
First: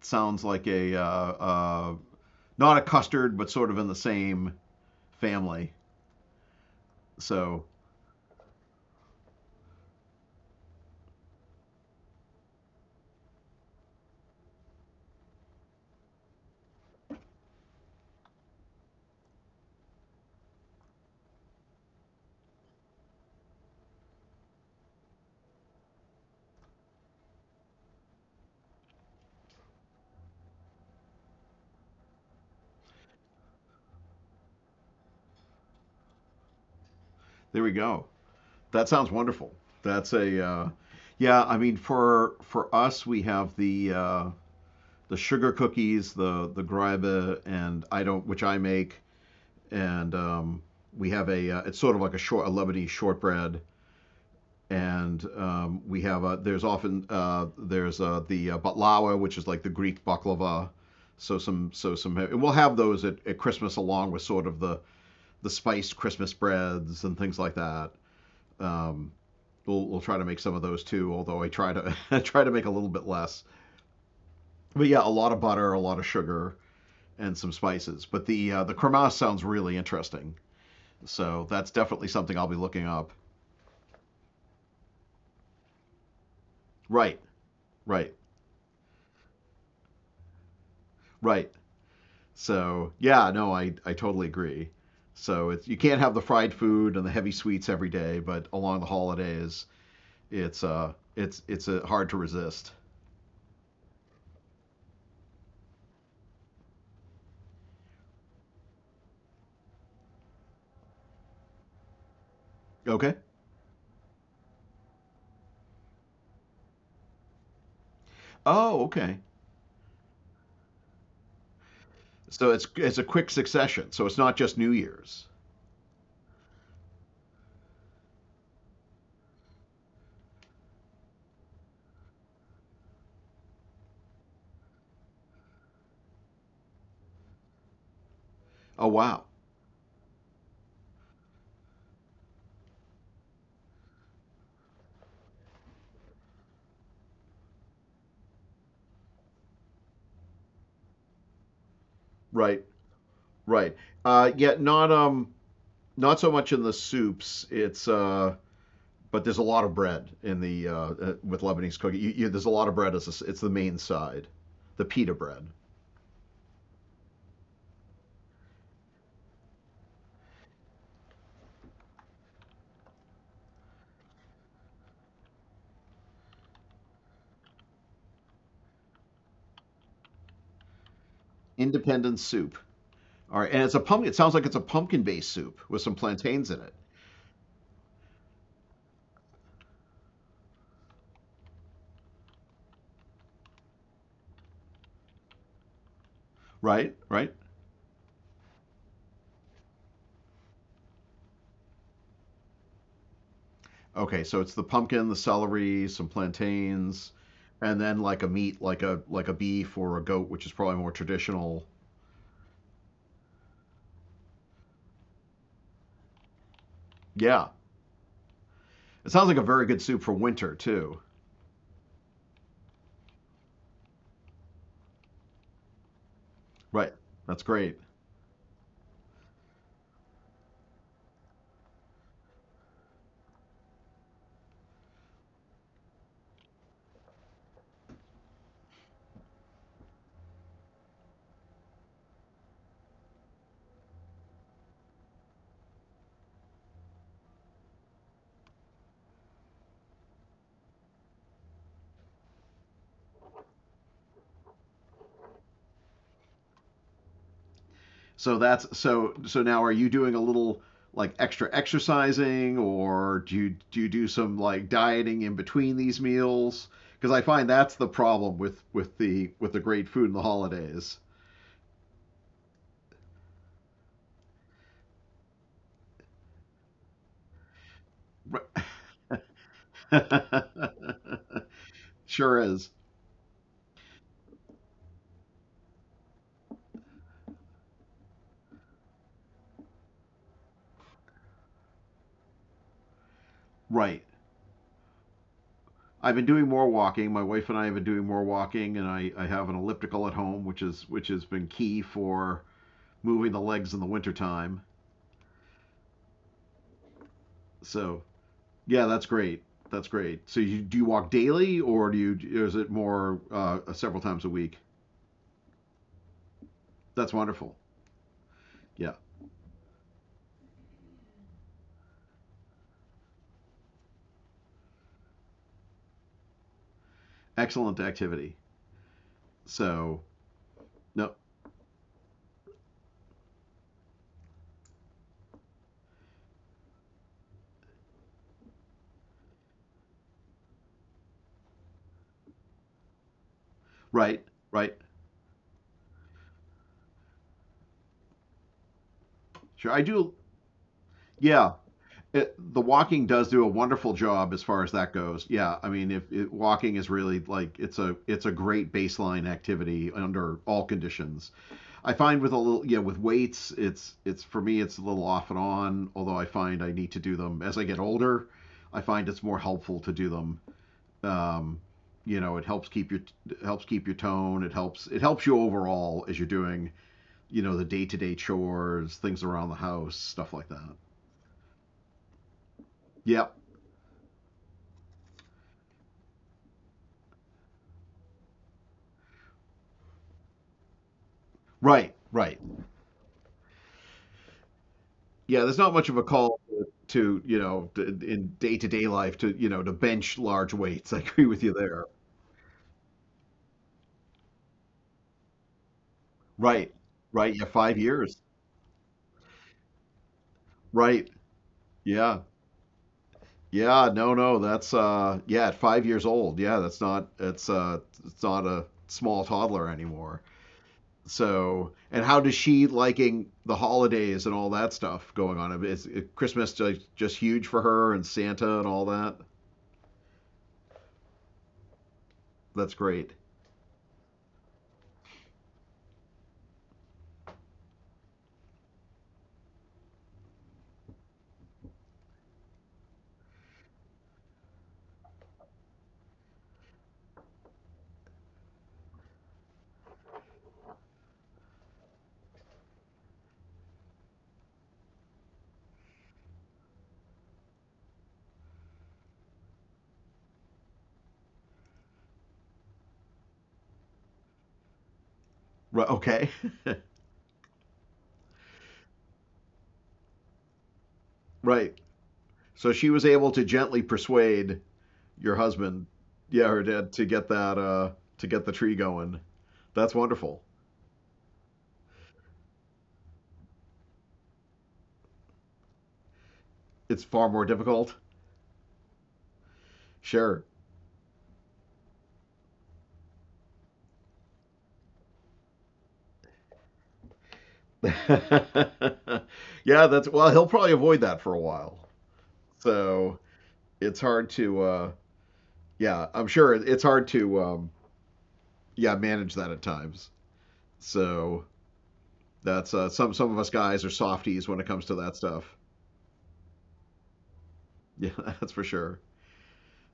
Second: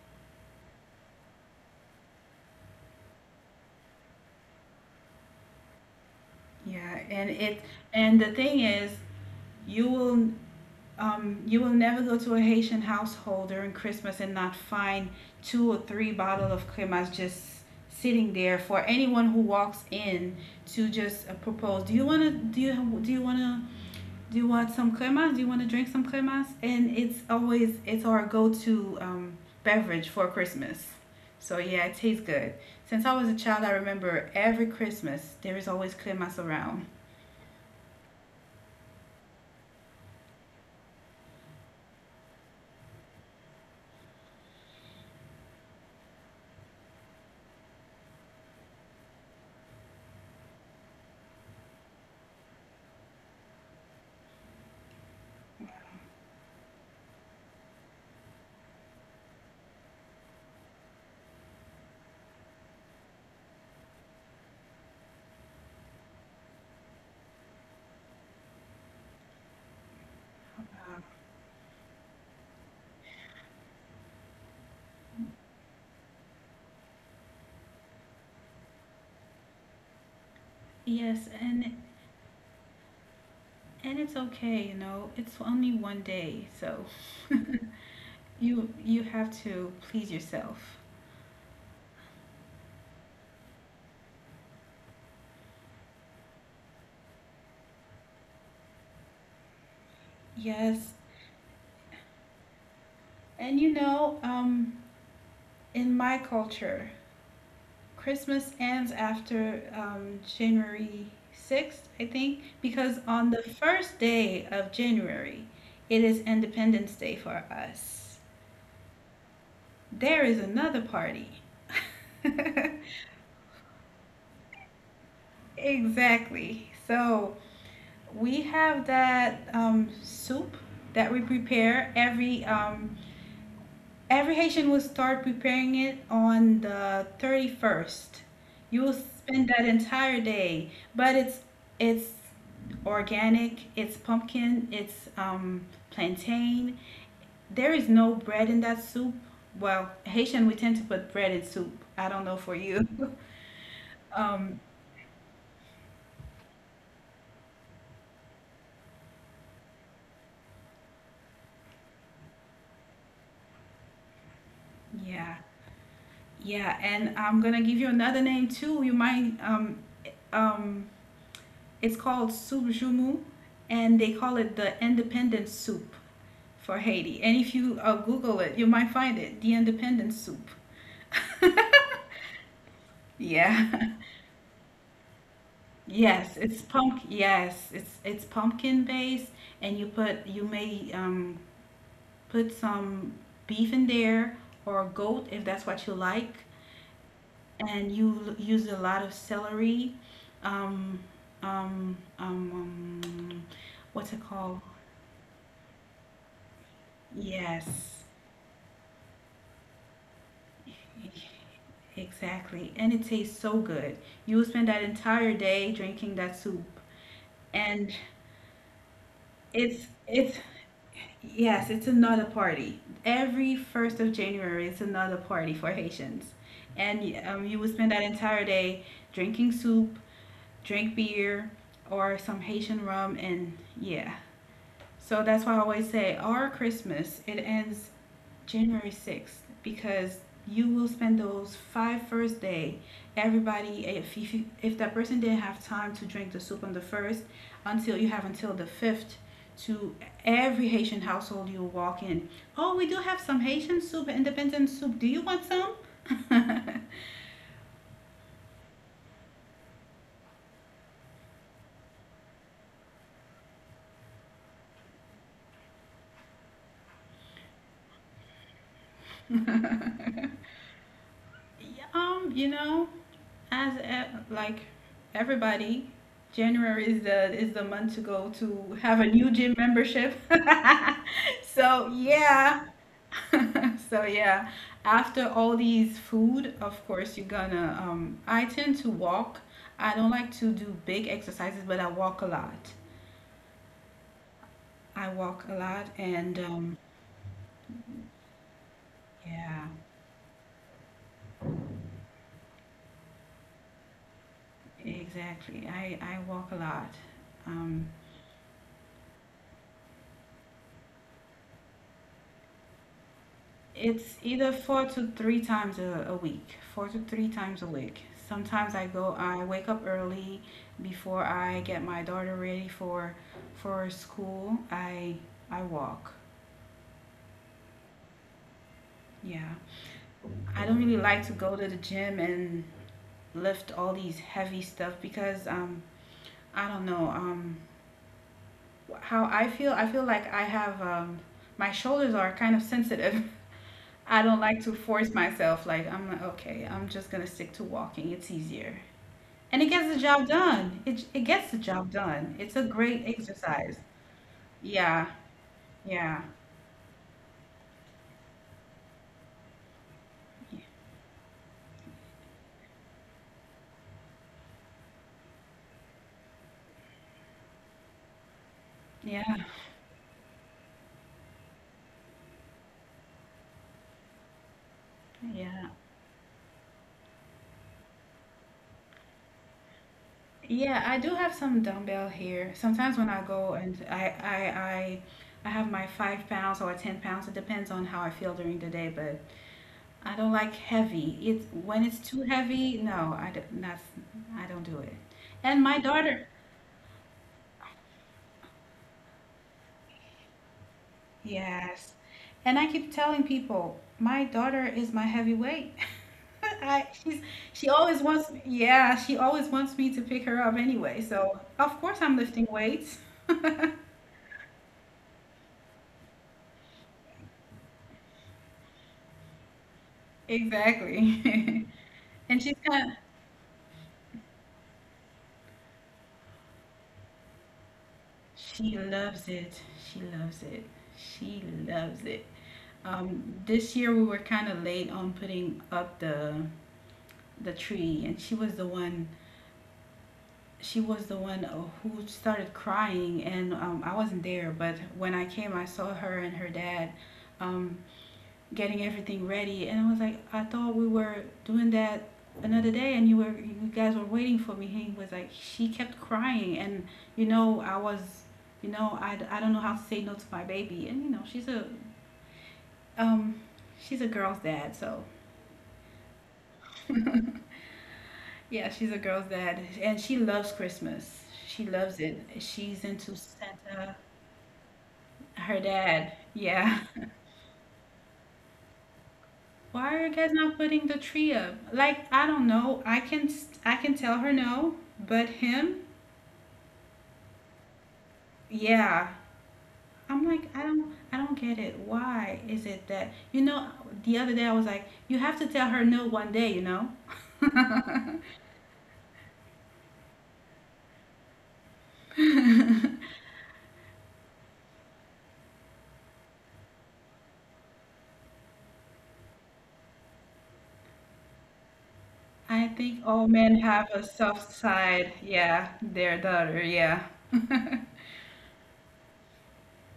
Speaker 2: sounds like a uh, not a custard, but sort of in the same family.
Speaker 1: yeah. And it
Speaker 2: So
Speaker 1: and the thing is, you will you will never go to a Haitian household during Christmas and not find two or three bottles of cremas just sitting there for anyone who walks in to just propose. Do you wanna? Do you wanna? Do you want some cremas? Do you want to drink some cremas? And it's our go-to beverage for Christmas. So yeah, it tastes good. Since I was a child, I remember every Christmas there is always cremas around.
Speaker 2: there we go. That sounds wonderful. That's a yeah. I mean, for us, we have the sugar cookies, the greibe, and I don't, which I make, and we have a. It's sort of like a short a Lebanese shortbread, and we have a. There's often there's the baklawa, which is like the Greek baklava. So some, and we'll have those at Christmas along with sort of the spiced Christmas breads and things like that. Um, we'll try to make some of those too, although I try to I try to make a little bit less. But yeah, a lot of butter, a lot of sugar, and some spices. But the cremasse sounds really interesting,
Speaker 1: Yes,
Speaker 2: so that's
Speaker 1: and.
Speaker 2: definitely something I'll be looking up.
Speaker 1: And it's okay, you know. It's only one day, so
Speaker 2: Right, right,
Speaker 1: you have to please yourself.
Speaker 2: right. So yeah, no, I totally agree. So it's you can't have the fried food and the heavy sweets every day, but along the holidays,
Speaker 1: Yes.
Speaker 2: it's hard to resist.
Speaker 1: And you know, in my culture, Christmas ends after January 6th, I think, because
Speaker 2: Okay.
Speaker 1: on the first day of January, it is Independence Day for us.
Speaker 2: Oh, okay.
Speaker 1: There is another party.
Speaker 2: So it's a quick succession. So it's not just New Year's.
Speaker 1: Exactly. So, we have that soup that we prepare every Haitian will start preparing it on the 31st. You
Speaker 2: Oh
Speaker 1: will
Speaker 2: wow.
Speaker 1: spend that entire day, but it's organic, it's pumpkin, it's plantain. There is no bread in that soup. Well, Haitian we tend to put bread in soup. I don't know for
Speaker 2: Right.
Speaker 1: you.
Speaker 2: Right.
Speaker 1: Um,
Speaker 2: Yet not not so much in the soups. It's but there's a lot of bread in the with Lebanese cooking. There's a lot of bread as a, it's the main side, the pita
Speaker 1: yeah.
Speaker 2: bread,
Speaker 1: Yeah, and I'm gonna give you another name too. You might um It's called soup jumu, and they call it the independence soup for Haiti. And if you Google it, you might find it, the independence soup.
Speaker 2: independent soup. All right, and it's a
Speaker 1: Yeah.
Speaker 2: pumpkin. It sounds like it's a pumpkin-based soup with some
Speaker 1: Yes,
Speaker 2: plantains
Speaker 1: it's
Speaker 2: in it,
Speaker 1: pump. Yes, it's pumpkin based, and you may put some beef in there or goat if that's what you like,
Speaker 2: right? Right.
Speaker 1: and you use a lot of celery. Um, um, um, um, what's it
Speaker 2: Okay, so it's
Speaker 1: called?
Speaker 2: the pumpkin, the celery, some plantains, and
Speaker 1: Yes,
Speaker 2: then like a meat, like a beef or a goat, which is probably more traditional.
Speaker 1: exactly. And it tastes so good. You will spend that entire day drinking that soup.
Speaker 2: Yeah.
Speaker 1: And
Speaker 2: It sounds like a very good soup for
Speaker 1: it's
Speaker 2: winter too.
Speaker 1: yes, it's another party. Every 1st of January is another party for Haitians.
Speaker 2: Right.
Speaker 1: And
Speaker 2: That's
Speaker 1: you will
Speaker 2: great.
Speaker 1: spend that entire day drinking soup, drink beer or some Haitian rum and yeah. So that's why I always say our Christmas it ends January 6th because you will spend those five first day. Everybody, eh, if that person didn't have time to drink the soup on the first, until you have until the fifth, to every Haitian household you walk in. Oh, we do have some Haitian soup, independent soup. Do you want some?
Speaker 2: So that's so so now are you doing a little like extra exercising or do you do some like dieting in between these meals? Because I find that's the problem with with the great food in the holidays.
Speaker 1: You know, like everybody, January is the month to go
Speaker 2: Right.
Speaker 1: to have a new gym membership. So
Speaker 2: Sure
Speaker 1: yeah,
Speaker 2: is.
Speaker 1: so yeah. After all these food, of course, you're gonna. I tend to walk. I don't like to do big exercises, but I walk a lot.
Speaker 2: Right.
Speaker 1: I walk a lot,
Speaker 2: I've been
Speaker 1: and
Speaker 2: doing more walking. My wife and I have been doing more walking, and I have
Speaker 1: yeah,
Speaker 2: an elliptical at home, which is which has been key for moving the legs in the wintertime.
Speaker 1: exactly. I walk a lot. Um,
Speaker 2: So yeah, that's great. That's great. So you do you walk daily, or do you or is it more several times a
Speaker 1: It's
Speaker 2: week?
Speaker 1: either four to three times a week, four
Speaker 2: That's
Speaker 1: to three
Speaker 2: wonderful.
Speaker 1: times a week. Sometimes
Speaker 2: Yeah,
Speaker 1: I go, I wake up early before I get my daughter ready for school. I walk.
Speaker 2: excellent activity.
Speaker 1: Yeah,
Speaker 2: So
Speaker 1: I don't really
Speaker 2: no,
Speaker 1: like to go to the gym and lift all these heavy stuff because I don't know how I feel. I feel like I have my shoulders are kind of sensitive.
Speaker 2: right,
Speaker 1: I don't like to
Speaker 2: right,
Speaker 1: force myself. Like I'm like okay, I'm just gonna stick to walking. It's easier. And it
Speaker 2: sure. I
Speaker 1: gets the
Speaker 2: do.
Speaker 1: job done. It gets
Speaker 2: Yeah,
Speaker 1: the job done. It's
Speaker 2: the
Speaker 1: a great
Speaker 2: walking does do a
Speaker 1: exercise.
Speaker 2: wonderful job as far as that
Speaker 1: Yeah,
Speaker 2: goes. Yeah, I mean, if
Speaker 1: yeah,
Speaker 2: it, walking is really like it's a great baseline activity under all conditions. I find with a little, yeah, with weights it's for me it's a little off and on, although I find I need to do them as I get older. I find
Speaker 1: yeah,
Speaker 2: it's more helpful to do them, um, you know, it helps keep your, it helps keep your tone, it helps you
Speaker 1: yeah,
Speaker 2: overall as you're doing, you know, the day-to-day chores, things around the house, stuff like that.
Speaker 1: yeah. I do have some dumbbell here. Sometimes when I
Speaker 2: Yeah,
Speaker 1: go and I, I have my 5 pounds or 10 pounds. It depends on how I feel during the day. But I don't like heavy. It's when it's
Speaker 2: right,
Speaker 1: too
Speaker 2: right,
Speaker 1: heavy. No, I do, not. I don't do it.
Speaker 2: yeah,
Speaker 1: And
Speaker 2: there's
Speaker 1: my
Speaker 2: not much of a
Speaker 1: daughter,
Speaker 2: call to, you know, to, in day-to-day life to, you know, to bench large weights. I agree with you there.
Speaker 1: yes. And I keep telling people, my daughter is my heavyweight.
Speaker 2: Right,
Speaker 1: I, she's,
Speaker 2: right, yeah, 5 years.
Speaker 1: yeah, she always wants me to pick her up anyway.
Speaker 2: Right.
Speaker 1: So, of course, I'm
Speaker 2: Yeah.
Speaker 1: lifting weights.
Speaker 2: Yeah. No, no. That's yeah, at 5 years old. Yeah, that's not it's not a small toddler anymore.
Speaker 1: Exactly.
Speaker 2: So, and how
Speaker 1: And
Speaker 2: does
Speaker 1: she's
Speaker 2: she
Speaker 1: kind of,
Speaker 2: liking the holidays and all that stuff going on? Is Christmas just huge for her and Santa and
Speaker 1: she
Speaker 2: all that?
Speaker 1: loves it. She loves it. She loves it.
Speaker 2: That's great.
Speaker 1: This year we were kind of late on putting up the tree, and she was the one she was the one who started crying, and I wasn't there. But when I came, I saw her and her dad um, getting everything ready, and I was like, I thought we were doing that another day, and you guys were waiting for me. He was like, she kept crying, and you know, I was, you know, I don't know how to say no to my baby, and you know, um, she's a girl's dad, so
Speaker 2: Right, okay.
Speaker 1: yeah, she's a girl's dad, and she loves Christmas. She
Speaker 2: right.
Speaker 1: loves it.
Speaker 2: So
Speaker 1: She's
Speaker 2: she was
Speaker 1: into
Speaker 2: able to gently
Speaker 1: Santa.
Speaker 2: persuade your
Speaker 1: Her
Speaker 2: husband,
Speaker 1: dad.
Speaker 2: yeah, her
Speaker 1: Yeah.
Speaker 2: dad, to get that to get the tree going.
Speaker 1: Why
Speaker 2: That's
Speaker 1: are you guys
Speaker 2: wonderful.
Speaker 1: not putting the tree up? Like, I don't know. I can tell her no, but him?
Speaker 2: It's far more difficult.
Speaker 1: Yeah. I'm like,
Speaker 2: Sure.
Speaker 1: I don't get it. Why is it that you know, the other day I was like, you have to tell her no one day, you know?
Speaker 2: yeah, that's, well, he'll probably avoid that for a while. So it's hard to, yeah, I'm sure it's hard to, yeah, manage that at times. So
Speaker 1: I
Speaker 2: that's
Speaker 1: think
Speaker 2: some
Speaker 1: all
Speaker 2: some of us
Speaker 1: men
Speaker 2: guys
Speaker 1: have
Speaker 2: are
Speaker 1: a
Speaker 2: softies
Speaker 1: soft
Speaker 2: when it comes to
Speaker 1: side.
Speaker 2: that stuff.
Speaker 1: Yeah, their daughter, yeah.
Speaker 2: Yeah, that's for sure.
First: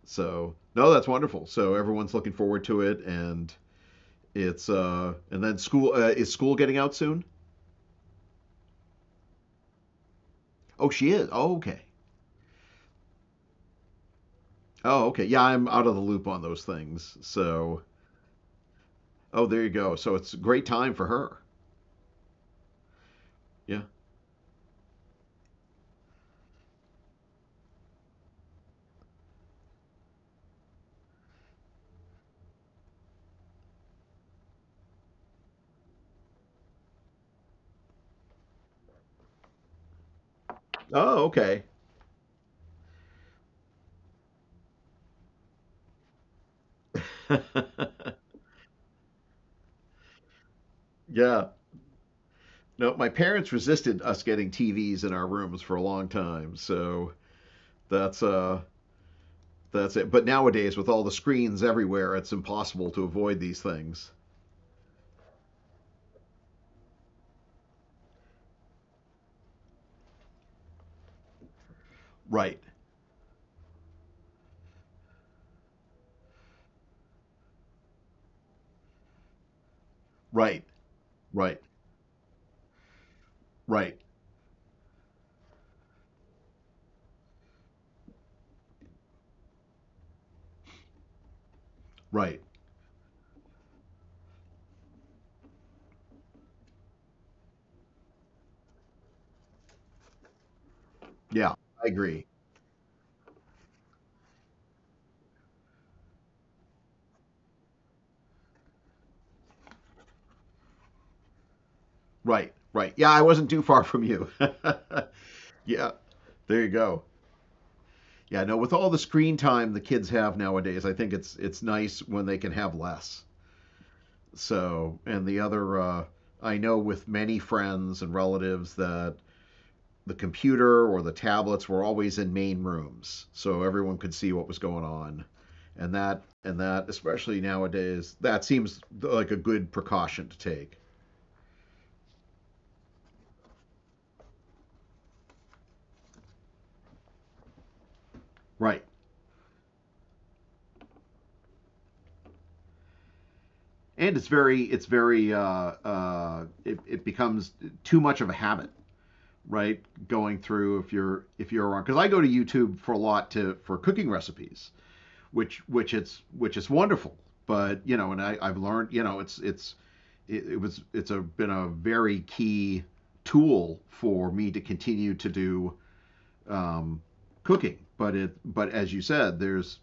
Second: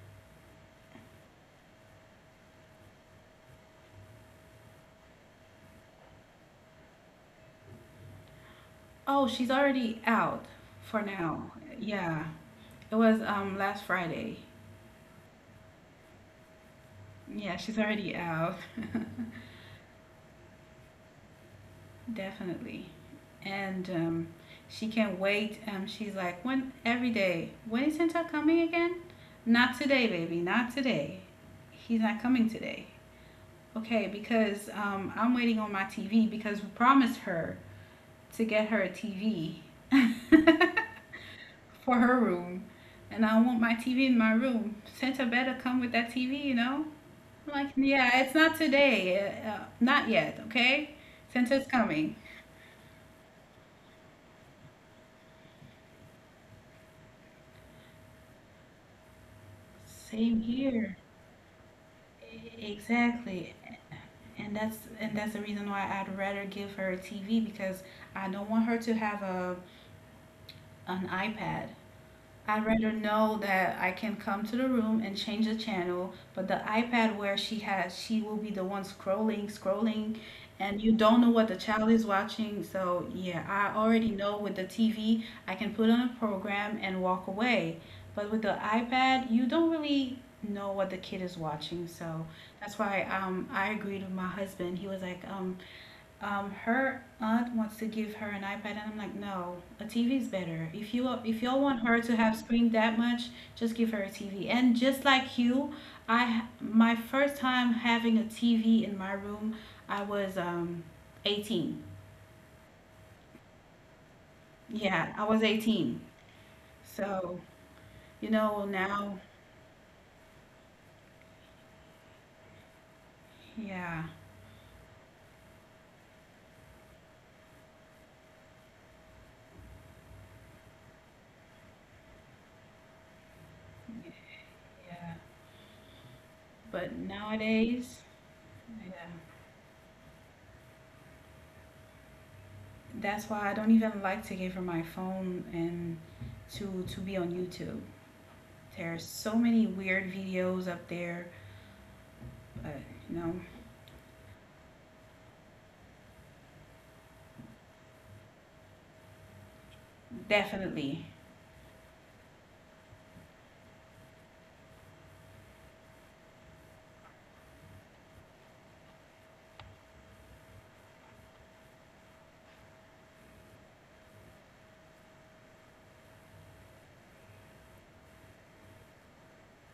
Speaker 2: So no, that's wonderful. So everyone's looking forward to it, and it's and then school is school getting out soon?
Speaker 1: Oh, she's already out
Speaker 2: Oh,
Speaker 1: for
Speaker 2: she is.
Speaker 1: now.
Speaker 2: Oh, okay.
Speaker 1: Yeah. It was last Friday.
Speaker 2: Oh, okay. Yeah, I'm out of the loop on those things.
Speaker 1: Yeah, she's
Speaker 2: So
Speaker 1: already out.
Speaker 2: oh, there you go. So it's a great time for her.
Speaker 1: Definitely.
Speaker 2: Yeah.
Speaker 1: And She can't wait. She's like, when every day, when is Santa coming again? Not today, baby. Not today. He's not coming today. Okay, because I'm waiting on my TV because we promised her to get her a TV
Speaker 2: Oh, okay.
Speaker 1: for her room. And I want my TV in my room. Santa better come with that TV, you know? I'm like, yeah, it's not today. Not yet, okay? Since
Speaker 2: yeah.
Speaker 1: it's coming.
Speaker 2: No, my parents resisted us getting TVs in our rooms for a long time, so that's uh that's it. But
Speaker 1: Same
Speaker 2: nowadays with
Speaker 1: here.
Speaker 2: all the screens everywhere, it's impossible to avoid
Speaker 1: Exactly.
Speaker 2: these things.
Speaker 1: And that's the reason why I'd rather give her a TV because I don't want her to have a an iPad. I'd
Speaker 2: Right.
Speaker 1: rather know that I can come to the room and change the channel, but the iPad where she has, she will be the one scrolling, scrolling,
Speaker 2: Right.
Speaker 1: and you don't know what the
Speaker 2: Right.
Speaker 1: child is watching. So, yeah, I
Speaker 2: Right.
Speaker 1: already know with the TV, I can put on a program and walk away. But with the iPad, you don't really know what the kid is watching. So,
Speaker 2: Right.
Speaker 1: that's why I agreed with my husband. He was like, her aunt wants to give her an iPad, and I'm like, no, a TV is better. If y'all
Speaker 2: Yeah,
Speaker 1: want
Speaker 2: I
Speaker 1: her to
Speaker 2: agree.
Speaker 1: have screen that much, just give her a TV. And just like you, I my first time having a TV in my room, I was 18.
Speaker 2: Right. Right. Yeah, I wasn't too far from you.
Speaker 1: Yeah, I was 18.
Speaker 2: Yeah, there you go.
Speaker 1: So you
Speaker 2: Yeah, no,
Speaker 1: know
Speaker 2: with all the
Speaker 1: now,
Speaker 2: screen time the kids have nowadays, I think it's nice when they can have less.
Speaker 1: yeah,
Speaker 2: So, and the other, I know with many friends and relatives that the computer or the tablets were always in main rooms, so everyone could see what was going
Speaker 1: yeah.
Speaker 2: on. And that,
Speaker 1: But
Speaker 2: especially
Speaker 1: nowadays,
Speaker 2: nowadays, that seems
Speaker 1: yeah,
Speaker 2: like a good precaution to take.
Speaker 1: that's why I don't even like to give her my phone and to be on YouTube.
Speaker 2: Right.
Speaker 1: There's so many weird videos up there, but you know,
Speaker 2: And it becomes too much of a habit, right? Going through if
Speaker 1: definitely.
Speaker 2: you're, if you're around, because I go to YouTube for a lot to for cooking recipes, which it's which is wonderful. But you know, and I've learned, you know, it's it, it was it's a been a very key tool for me to continue to do, um, cooking. But as you said, there's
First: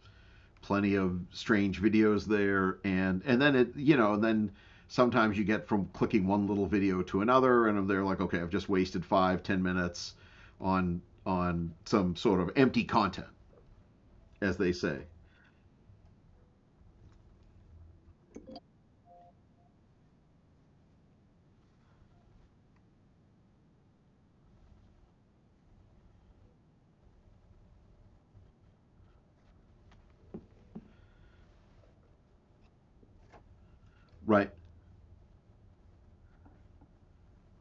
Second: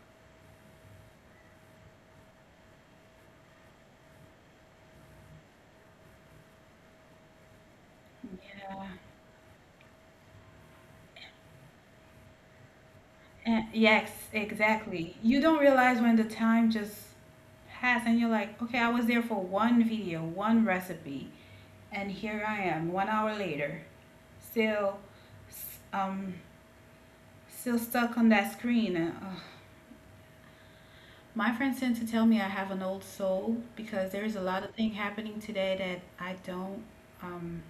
Speaker 2: plenty of strange videos there, and then it, you know, then sometimes you get from clicking one little video to another, and they're like, okay, I've just wasted 5, 10 minutes on some sort of empty content,
Speaker 1: And Yes,
Speaker 2: as they say,
Speaker 1: exactly. You don't realize when the time just has and you're like, okay, I was there for one video, one recipe, and here I am, 1 hour later, still, um, still stuck on that screen. My friends tend to tell me I have an old soul because there is a
Speaker 2: right?
Speaker 1: lot of thing happening today that um,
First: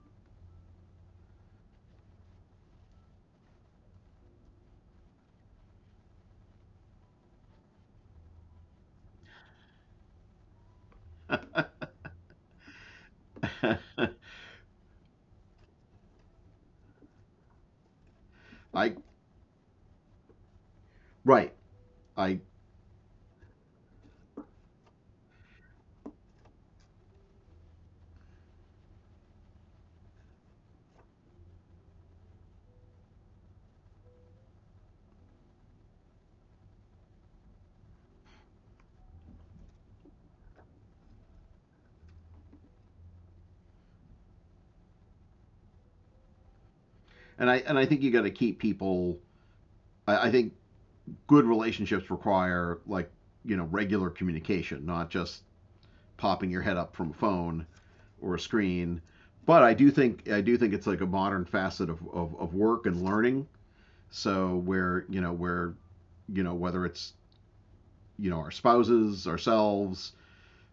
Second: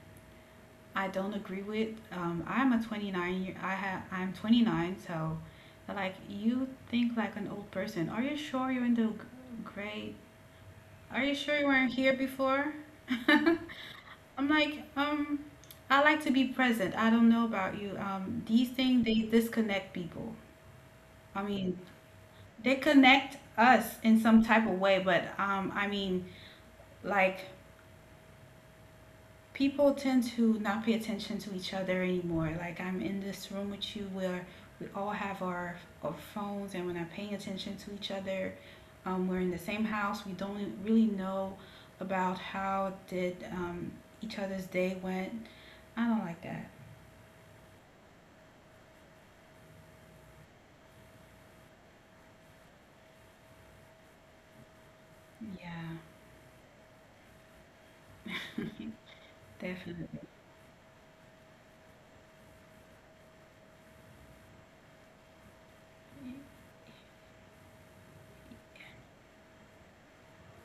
Speaker 1: I don't agree with. I'm a 29 year. I have. I'm 29, so like you think like an old person. Are you sure you're in the grade? Are you sure you weren't here before? I'm like, I like to be present. I don't know about you. These
Speaker 2: I
Speaker 1: things they disconnect people. I
Speaker 2: Right.
Speaker 1: mean,
Speaker 2: I
Speaker 1: they connect us in some type of way, but I mean, like people tend to not pay attention to each other anymore. Like I'm in this room with you where we all have our phones and we're not paying attention to each other. We're in the same house. We don't really know about how did each other's day went. I don't like that.
Speaker 2: I and I think you got to keep people. I think good relationships require like, you know, regular communication, not just
Speaker 1: Yeah,
Speaker 2: popping your head up from a phone or a screen. But I do think
Speaker 1: definitely.
Speaker 2: I do think it's like a modern facet of, of work and learning. So where, you know, where, you know, whether it's, you know, our spouses, ourselves,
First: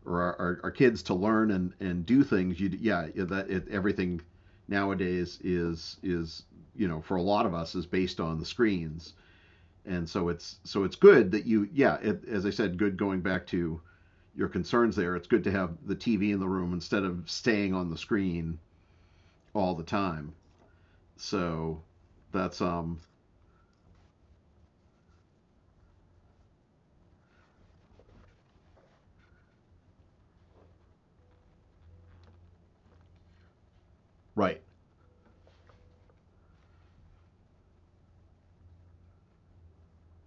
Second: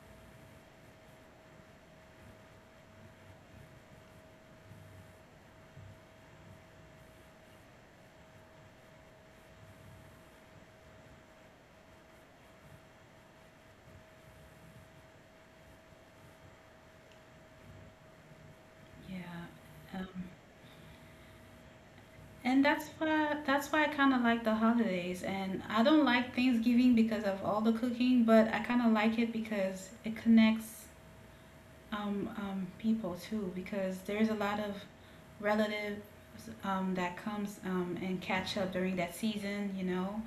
Speaker 2: or our kids to learn and do things. You, yeah, yeah, that it, everything nowadays is, you know, for a lot of us is based on the screens, and so it's good that you, yeah, it, as I said, good going back to your concerns there. It's good to have the TV in the room instead of staying on the screen all the
Speaker 1: Yeah. Um,
Speaker 2: time. So that's
Speaker 1: And that's
Speaker 2: um,
Speaker 1: why that's why I kind of like the holidays. And I don't like Thanksgiving because of all the cooking, but I kind of like it because it connects people too. Because there's a lot
Speaker 2: right.
Speaker 1: of relatives that comes and catch up during that season, you know.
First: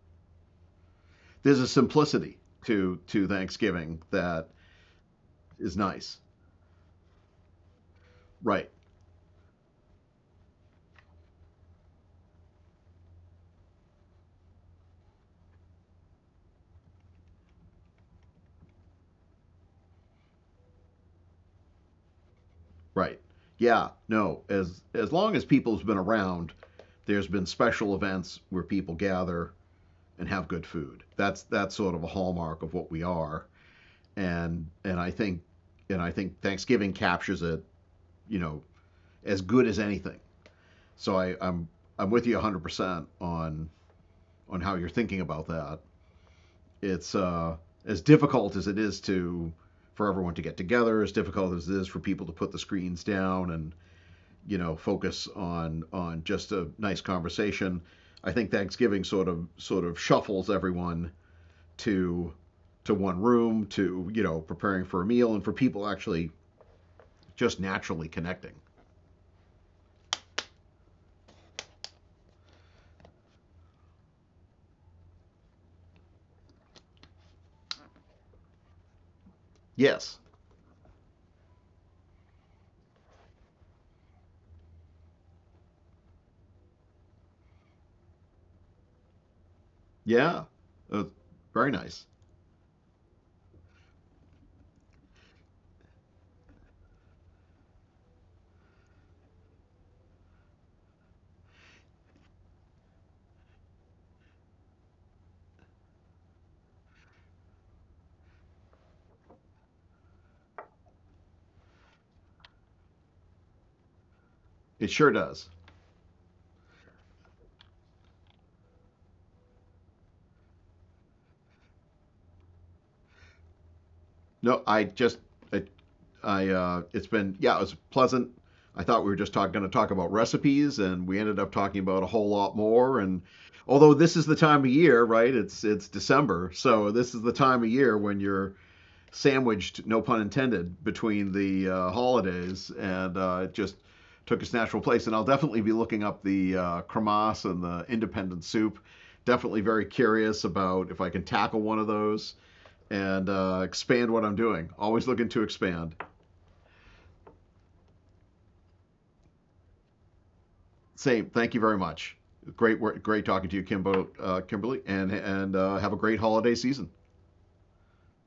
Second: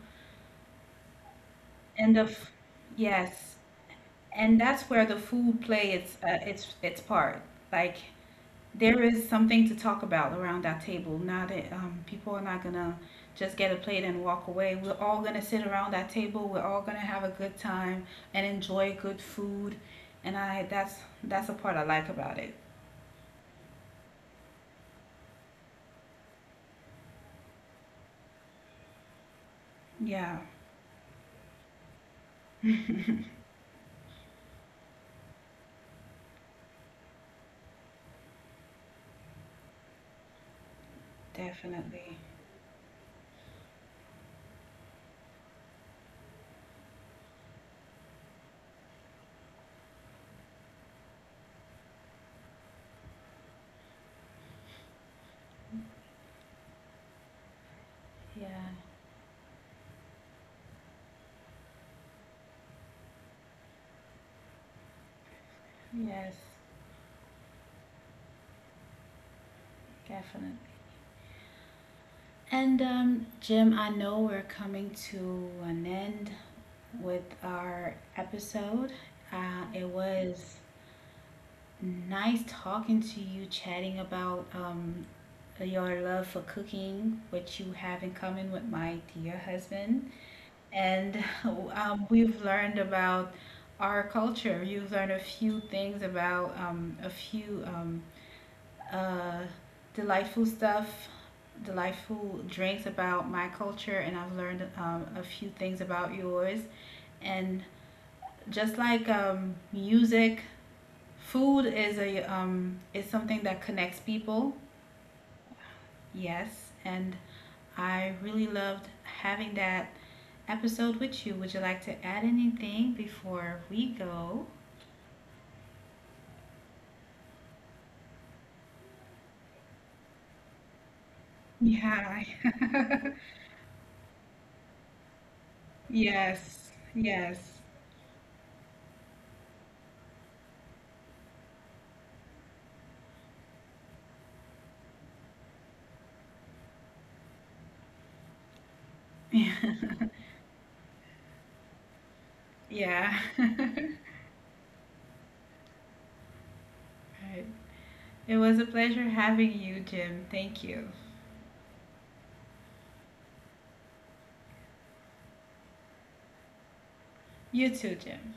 Speaker 2: There's a
Speaker 1: And the
Speaker 2: simplicity
Speaker 1: f-
Speaker 2: to
Speaker 1: yes,
Speaker 2: Thanksgiving that
Speaker 1: and that's where the food
Speaker 2: is
Speaker 1: play its
Speaker 2: nice.
Speaker 1: uh, its its part. Like
Speaker 2: Right.
Speaker 1: There is something to talk about around that table. Now that people are not gonna just get a plate and walk away, we're all gonna sit around that table. We're all gonna have a good time and enjoy good food, and I that's the part I like about it.
Speaker 2: Right. Yeah. No. As long as people's been around, there's been special events where people gather and
Speaker 1: Yeah,
Speaker 2: have good food. That's sort of a hallmark of what we are. And I think Thanksgiving captures it, you know, as good as anything. So I'm
Speaker 1: definitely.
Speaker 2: with you 100% on how you're thinking about that. It's as difficult as it is to, for everyone to get together, as difficult as it is for people to put the screens down and, you know, focus on just a nice conversation. I
Speaker 1: Yeah.
Speaker 2: think Thanksgiving sort of shuffles everyone to to one room to, you know, preparing for a meal and for people
Speaker 1: Yes,
Speaker 2: actually just naturally connecting.
Speaker 1: definitely. And Jim, I know we're coming to an end with our episode. Uh, it
Speaker 2: Yes.
Speaker 1: was nice talking to you, chatting about your love for cooking, which you have in common with my dear husband.
Speaker 2: Yeah. Uh,
Speaker 1: And
Speaker 2: very nice.
Speaker 1: we've learned about our culture. You've learned a few things about a few uh, delightful stuff, delightful drinks about my culture, and I've learned a few things about yours. And just like music, food is a is something that connects people.
Speaker 2: It sure does.
Speaker 1: Yes, and I really loved having that episode with you. Would you like to add anything before we go?
Speaker 2: No, I just I I it's been yeah, it was pleasant. I thought we were just going to talk about recipes, and we ended up talking about a
Speaker 1: Yeah.
Speaker 2: whole lot more. And although this is the time of year, right? It's December,
Speaker 1: Yes.
Speaker 2: so this is
Speaker 1: Yes.
Speaker 2: the time of year when you're sandwiched, no pun intended, between the holidays, and it just took its natural place. And I'll definitely be looking up the cremas and the independent soup. Definitely very curious about if I can tackle one of those
Speaker 1: yeah.
Speaker 2: and expand what I'm doing. Always looking to expand.
Speaker 1: Right. It was a pleasure having you, Jim. Thank you.
Speaker 2: Same. Thank you very much. Great work. Great talking to you, Kimberly, and have a great holiday season.
Speaker 1: You too, Jim.